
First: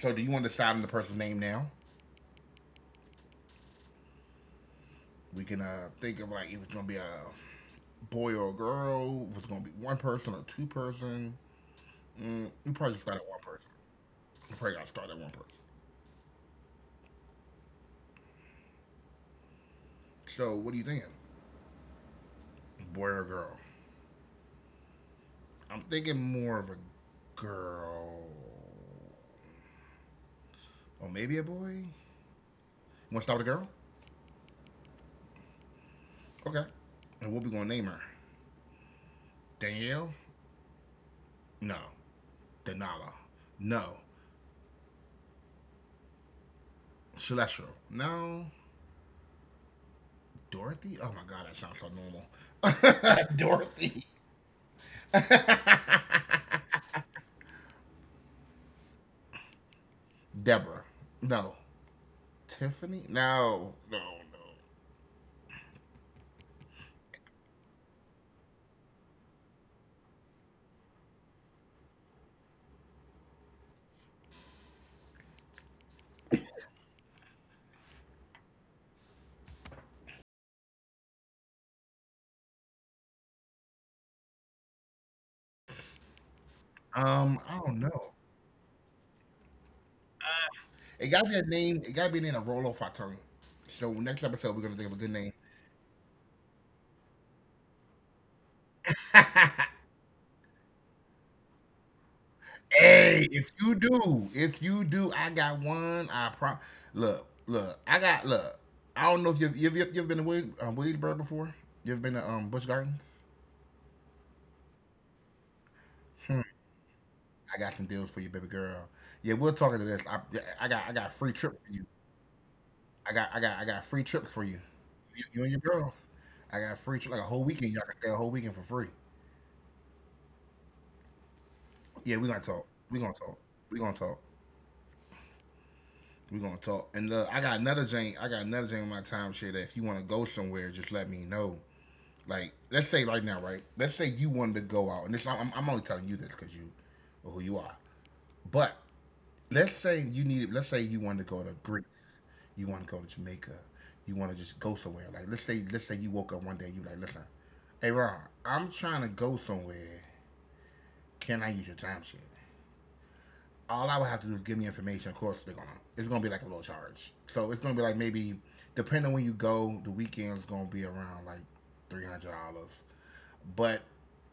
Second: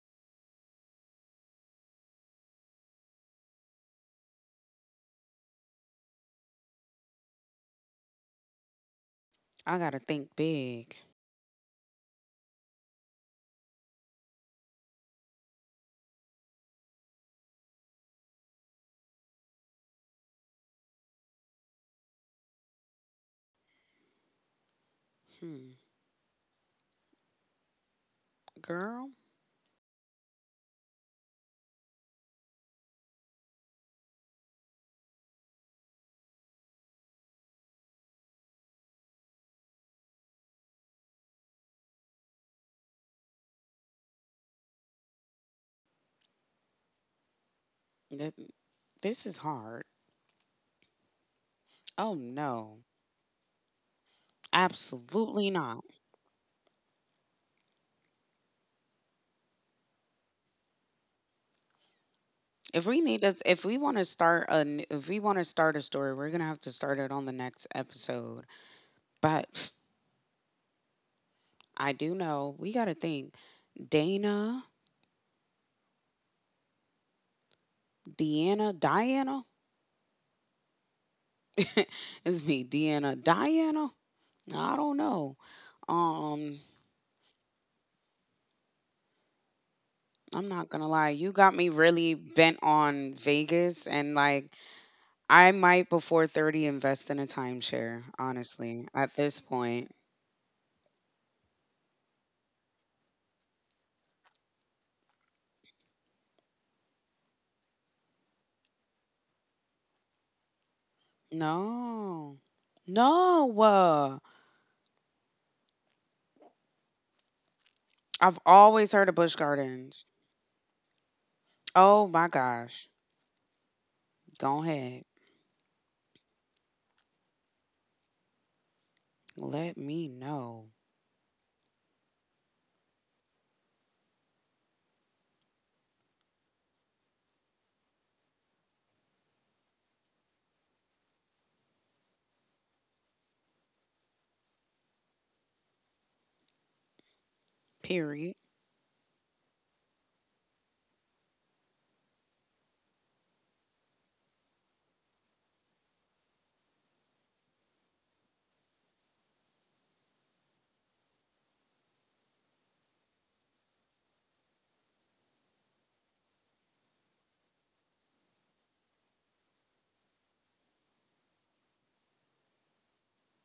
So do you want to decide on the person's name now? We can think of like if it's gonna be a boy or a girl, if it's gonna be I got one to think person or two big. person. We probably just start at one person. We probably gotta start at one person. So what are you thinking? Boy or girl? Hmm. I'm thinking more of a girl. Girl, Or maybe a boy? Wanna start with a girl? Okay. And what we gonna name her? Danielle? No. Denala? No. Celestial? th- No. this is hard. Dorothy? Oh my god, that sounds so Oh normal. no, Dorothy. absolutely not. Deborah. No. Tiffany? If we need No. us, if No, we want to start a, n- if we want to start a story, we're gonna have to start it on the next episode. But I do know we gotta think. Dana, Deanna, Diana. it's me, Deanna, Diana. I don't know. no. Um, I don't know. I'm It gotta not be a gonna lie. name. It You gotta got be a me name that roll really off our tongue. bent on So next Vegas, episode we're gonna and think of a good like, name. I might before 30 invest in a timeshare. Honestly, at this point. Hey, if you do, I got one. I pro. Look, look. I got look. I don't know if you've been to Wade, Wadesburg before. You've been to Busch Gardens. No. No. Hmm, I got some deals for you, baby girl. I've Yeah, we'll talk always into heard of this. I, Busch yeah, I Gardens. got a free trip for you. Oh my I got gosh. a free trip for you. You and Go your girls. ahead. I got a free trip like a whole weekend. Y'all can stay a whole weekend for free. Let me know. Yeah, we gonna talk. We gonna talk. We gonna talk. We gonna talk. And I got another Jane. I got another Jane in my time share that if you want to go somewhere, just let me know. Like let's say right now, right? Let's say you wanted to go out, and this I'm only telling you this because you or who you are. But Period. let's say you needed. Let's say you wanted to go to Greece. You want to go to Jamaica. You want to just go somewhere. Like let's say you woke up one day. You like listen. Hey, Ron, I'm trying to go somewhere. Can I use your timesheet? All I would have to do is give me information. Of course, they're gonna. It's gonna be like a little charge. So it's gonna be like maybe, depending on when you go, the weekend's gonna be around like $300. But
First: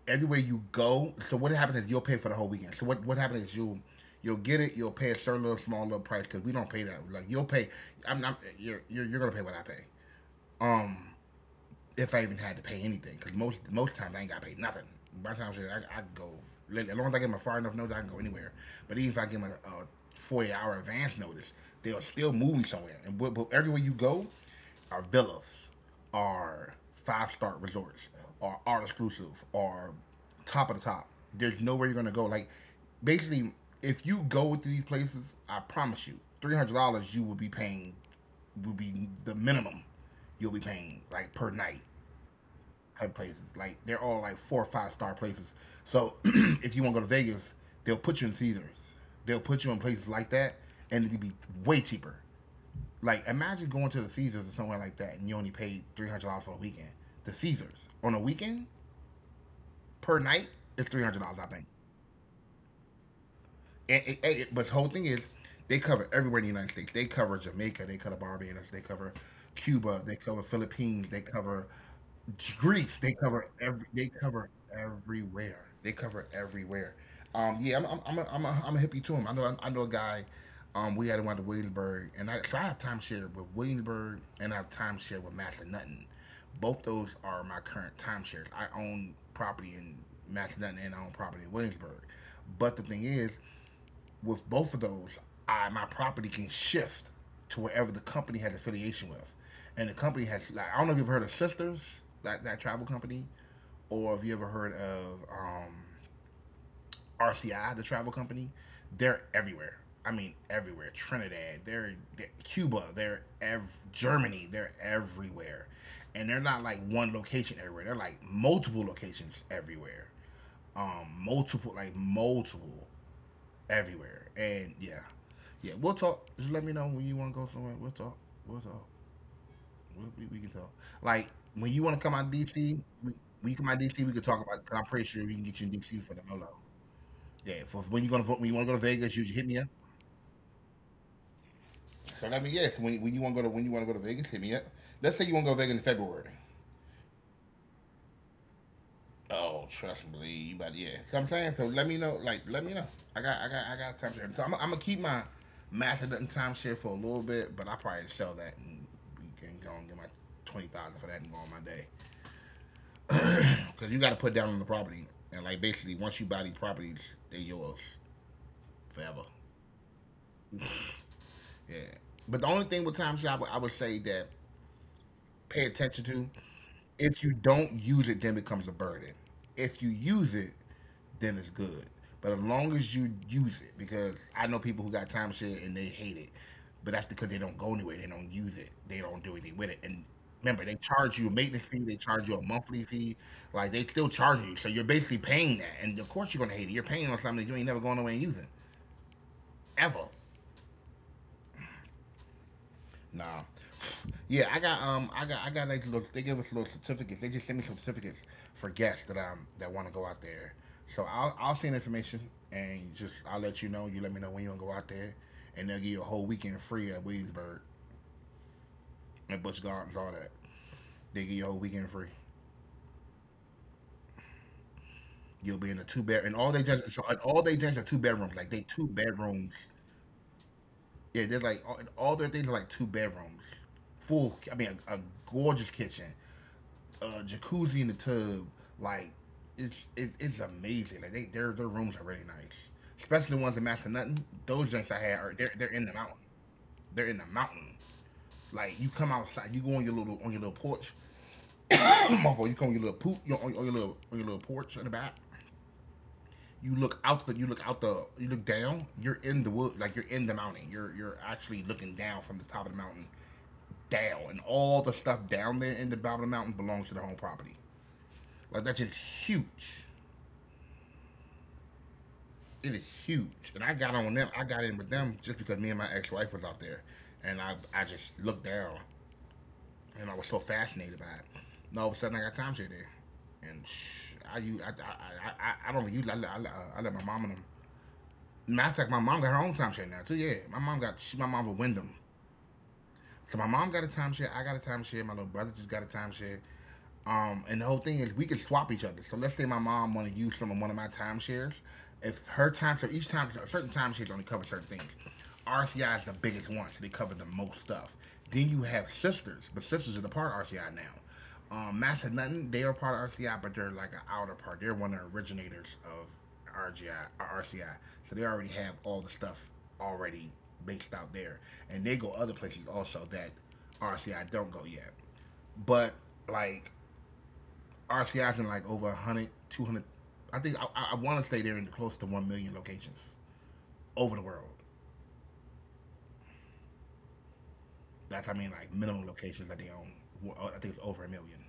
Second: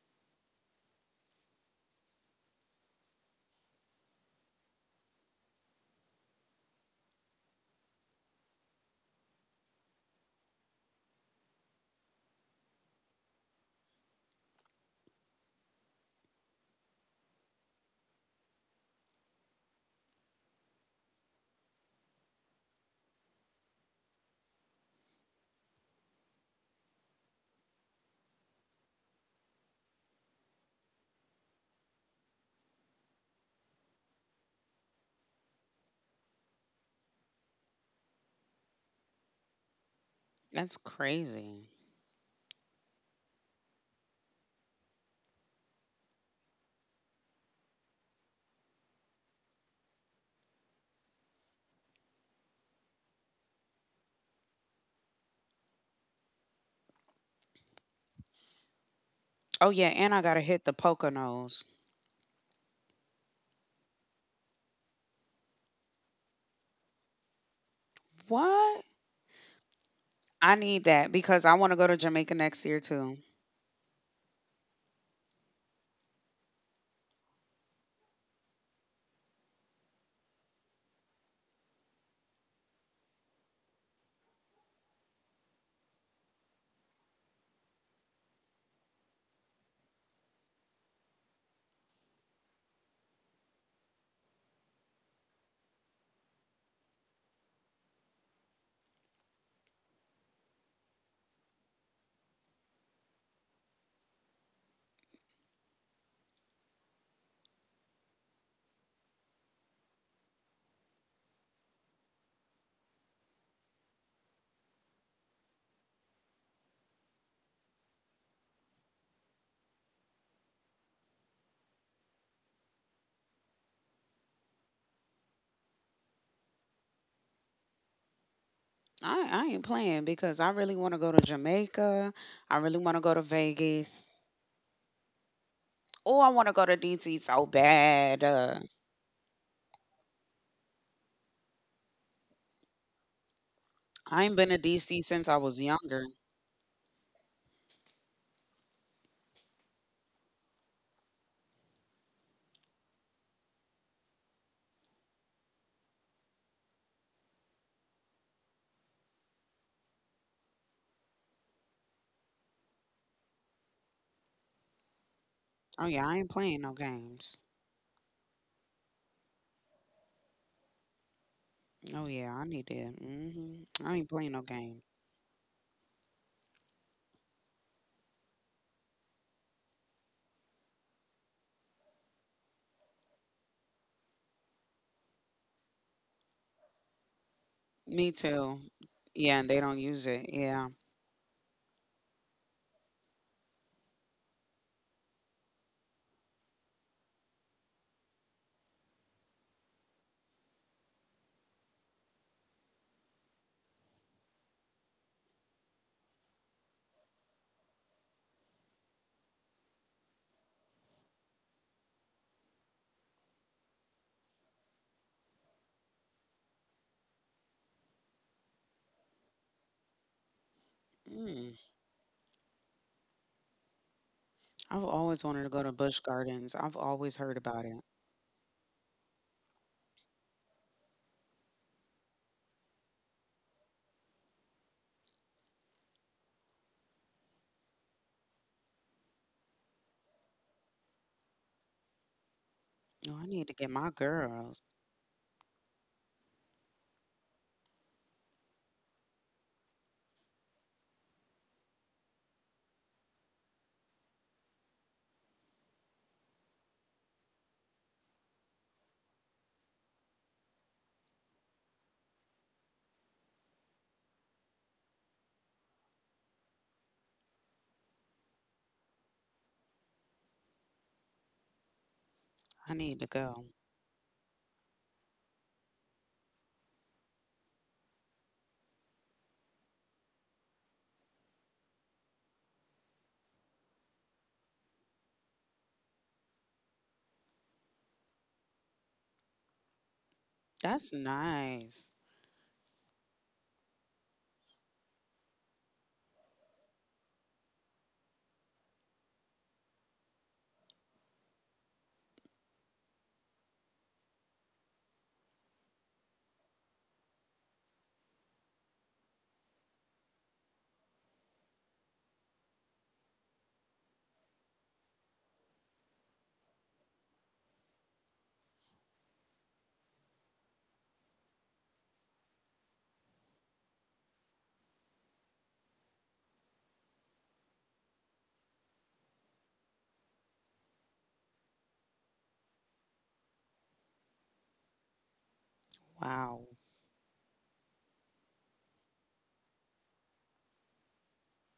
everywhere you go, so what happens is you'll pay for the whole weekend. So what happens is you'll get it. You'll pay a certain little small little price because we don't pay that. Like you'll pay. I'm not. You're gonna pay what I pay. Um, if I even had to pay anything, because most times I ain't got to pay nothing. By the time shit, I go as long as I get my far enough notice, I can go anywhere. But even if I get my 40 hour advance notice, they'll still move me somewhere. And but everywhere you go, are villas, are five-star resorts, are art exclusive, are top of the top. There's nowhere you're gonna go. Like basically, if you go to these places, I promise you, $300 you will be paying will be the minimum you'll be That's paying like per night crazy. type places. Like they're all like four or five-star places. So if you want to go to Vegas, they'll put you in Caesars. They'll put you in places like that, and it'd be way cheaper. Like imagine going to the Caesars or somewhere like that, and you only paid $300 for a weekend. The Caesars on a weekend Oh yeah, per and I night gotta is hit the $300, I think. Poconos. But the whole thing is, they cover everywhere in the United States. They cover Jamaica. They cover Barbados. They What? cover Cuba. They cover I need Philippines. that, They because I want cover to go to Jamaica next year Greece. too. They cover everywhere. They cover everywhere. Yeah, I'm a hippie to him. I know a guy. We had him out to Williamsburg, and I, so I have timeshare with Williamsburg, and I have timeshare with Massanutten. Both those are my current timeshares. I own property in Massanutten, and I own property in Williamsburg. But the thing is, with both of those, I my property can shift to wherever the company has affiliation with, and the company has like I don't know if you've heard of Sisters that travel company, or if you ever heard of RCI the travel company. They're everywhere. I mean everywhere. Trinidad, they're Cuba, they're ev- Germany, they're everywhere, and they're not like one location everywhere. They're like multiple locations everywhere. Multiple like multiple everywhere, and yeah, yeah, we'll talk. Just let me know when you want to go somewhere. We'll talk. I, We'll I talk. ain't playing, because I really want to We can go to talk. Like Jamaica. when you want to I come really out want to go to DC, we, when you Vegas. come out DC, we can talk about it, 'cause I'm pretty sure we can get you in Oh, I DC want for to the go to Molo. DC so Yeah, for bad. when you gonna vo- when you want to go to Vegas, you just hit me up. So let me yeah. When you want to go to when you want to go I to ain't been Vegas, to hit me up. DC since I Let's say was you want to go to Vegas younger. in February. Oh, trust me, you about to, yeah. So I'm saying, so let me know, like, let me know. I got time share. So I'm gonna keep my math and time share for a little bit, but I probably sell that and we can go and get my 20,000 for that and go on my day. Because you Oh got to yeah, I put ain't down on the playing no property, and games. like basically, once you buy these properties, they're yours forever. Oh yeah, I need that. Yeah. Hmm. But the I only ain't thing with playing no time share, game. I would say that pay attention to. If you don't use it, then it becomes a burden. If you use it, then it's good. But as long as you use it, because I know people who got time shit and they hate it, but that's because they don't go Me anywhere. They don't too. use it. They Yeah, don't and do they anything don't with it. use And it. Yeah. remember, they charge you a maintenance fee. They charge you a monthly fee. Like they still charge you, so you're basically paying that. And of course, you're gonna hate it. You're paying on something that you ain't never going away and using ever. Nah. Yeah, I got like little. They give us little certificates. They just send me some certificates for guests that that want to go out there. So I'll send information and just I'll let you know. You let me know when you want to go out there, and they'll give you a whole weekend free at Williamsburg, at Busch Gardens, all that. Mm. They give you a whole weekend free. I've always wanted to go to Busch You'll be Gardens. in a I've two bed always and heard all they about it. just so, and all they just are two bedrooms. Like they two bedrooms. Yeah, they're like all their things are like two bedrooms full. I mean, a gorgeous kitchen. Jacuzzi in the tub. Like it's amazing. Like they their rooms are really nice, Oh, I need especially to the ones get in my Massanutten. girls. Those joints I had are they're in the mountain. They're in the mountain. Like you come outside, you go on your little porch. you come on your little poop, you on your little porch in the back. You look down. You're in the wood, like you're in the mountain. You're actually looking down from the top of the mountain down, and all the stuff down there in the bottom of the mountain belongs to the home property. Like that's just huge. It is I need huge. to And I got go. on them. I got in with them just because me and my ex-wife was out there, and I just looked down, and I was so fascinated by it. And all of a sudden, I got time share there, and I you I, don't use I let my mom and them. Matter of fact, my mom got her own time share now too. Yeah, my mom That's with Wyndham, nice. cause my mom got a timeshare, I got a timeshare, my little brother just got a timeshare. And the whole thing is we can swap each other. So let's say my mom want to use some of one of my timeshares. If her time, so each time, so certain timeshares only cover certain things. RCI is the biggest one, so they cover the most stuff. Then you have sisters, but sisters are the part of RCI now. Mass and Nothing, they are part of RCI, but they're like an outer part. They're one of the originators of RGI or RCI. So they already have all the stuff already based out there, and they go other places also that RCI don't go yet. But like RC is in like over 100, 200. I think I, I want to say they're in close to 1,000,000 locations over the world. Wow. That's I mean like minimum locations that they own. Well, I think it's over 1,000,000.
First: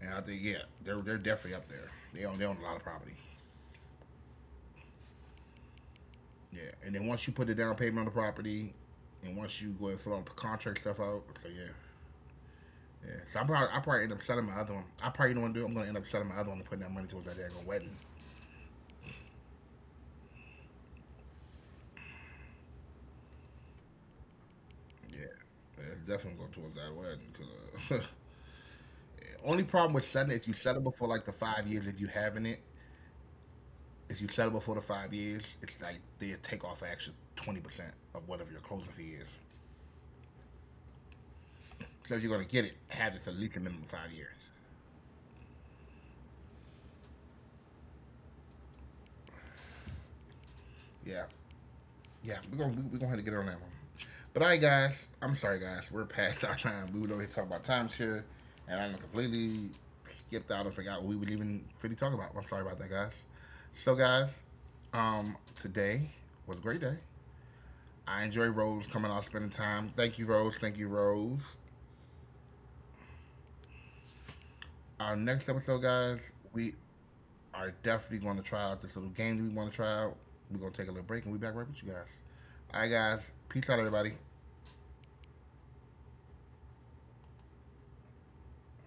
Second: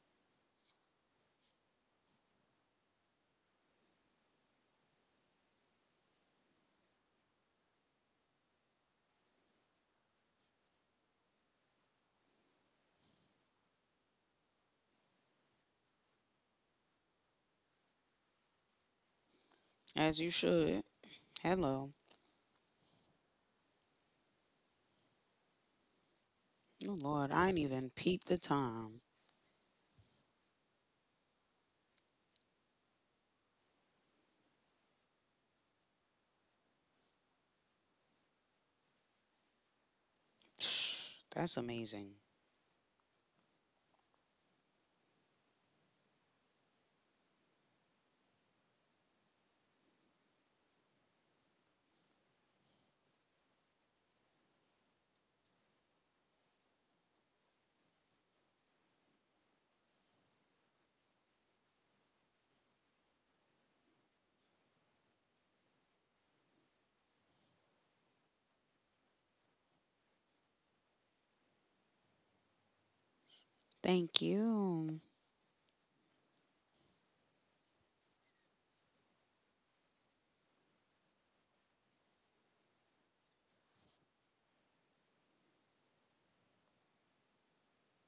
And I think yeah, they're definitely up there. They own a lot of property. Yeah, and then once you put the down payment on the property, and once you go and fill out the contract stuff out, so yeah, yeah, so I probably end up selling my other one. I probably don't want to do it. I'm gonna end up selling my other one and putting that money towards that daggone wedding. As you should. Hello. Yeah, yeah, it's definitely going towards Oh that Lord, wedding. I ain't even 'Cause, peeped the time. only problem with selling is you sell it before like the 5 years if you having it. If you sell it before the 5 years, it's like they take off an extra 20% of whatever your closing fee is. That's amazing. So if you're gonna get it, have it for at least a minimum of 5 years. Yeah. Yeah, we're gonna have to get on that one. But all right, guys, I'm sorry, guys, we're past our time. We were over here talking about timeshare, and I completely skipped out and forgot what we would even really talk about. I'm sorry about that, guys. So, guys, today was a great day. I enjoy Rose coming out spending time. Thank you, Rose. Thank you, Rose. Thank you. Our next episode, guys, we are definitely going to try out this little game that we want to try out. We're going to take a little break and we'll be back right with you guys. All right, guys. Peace out, everybody.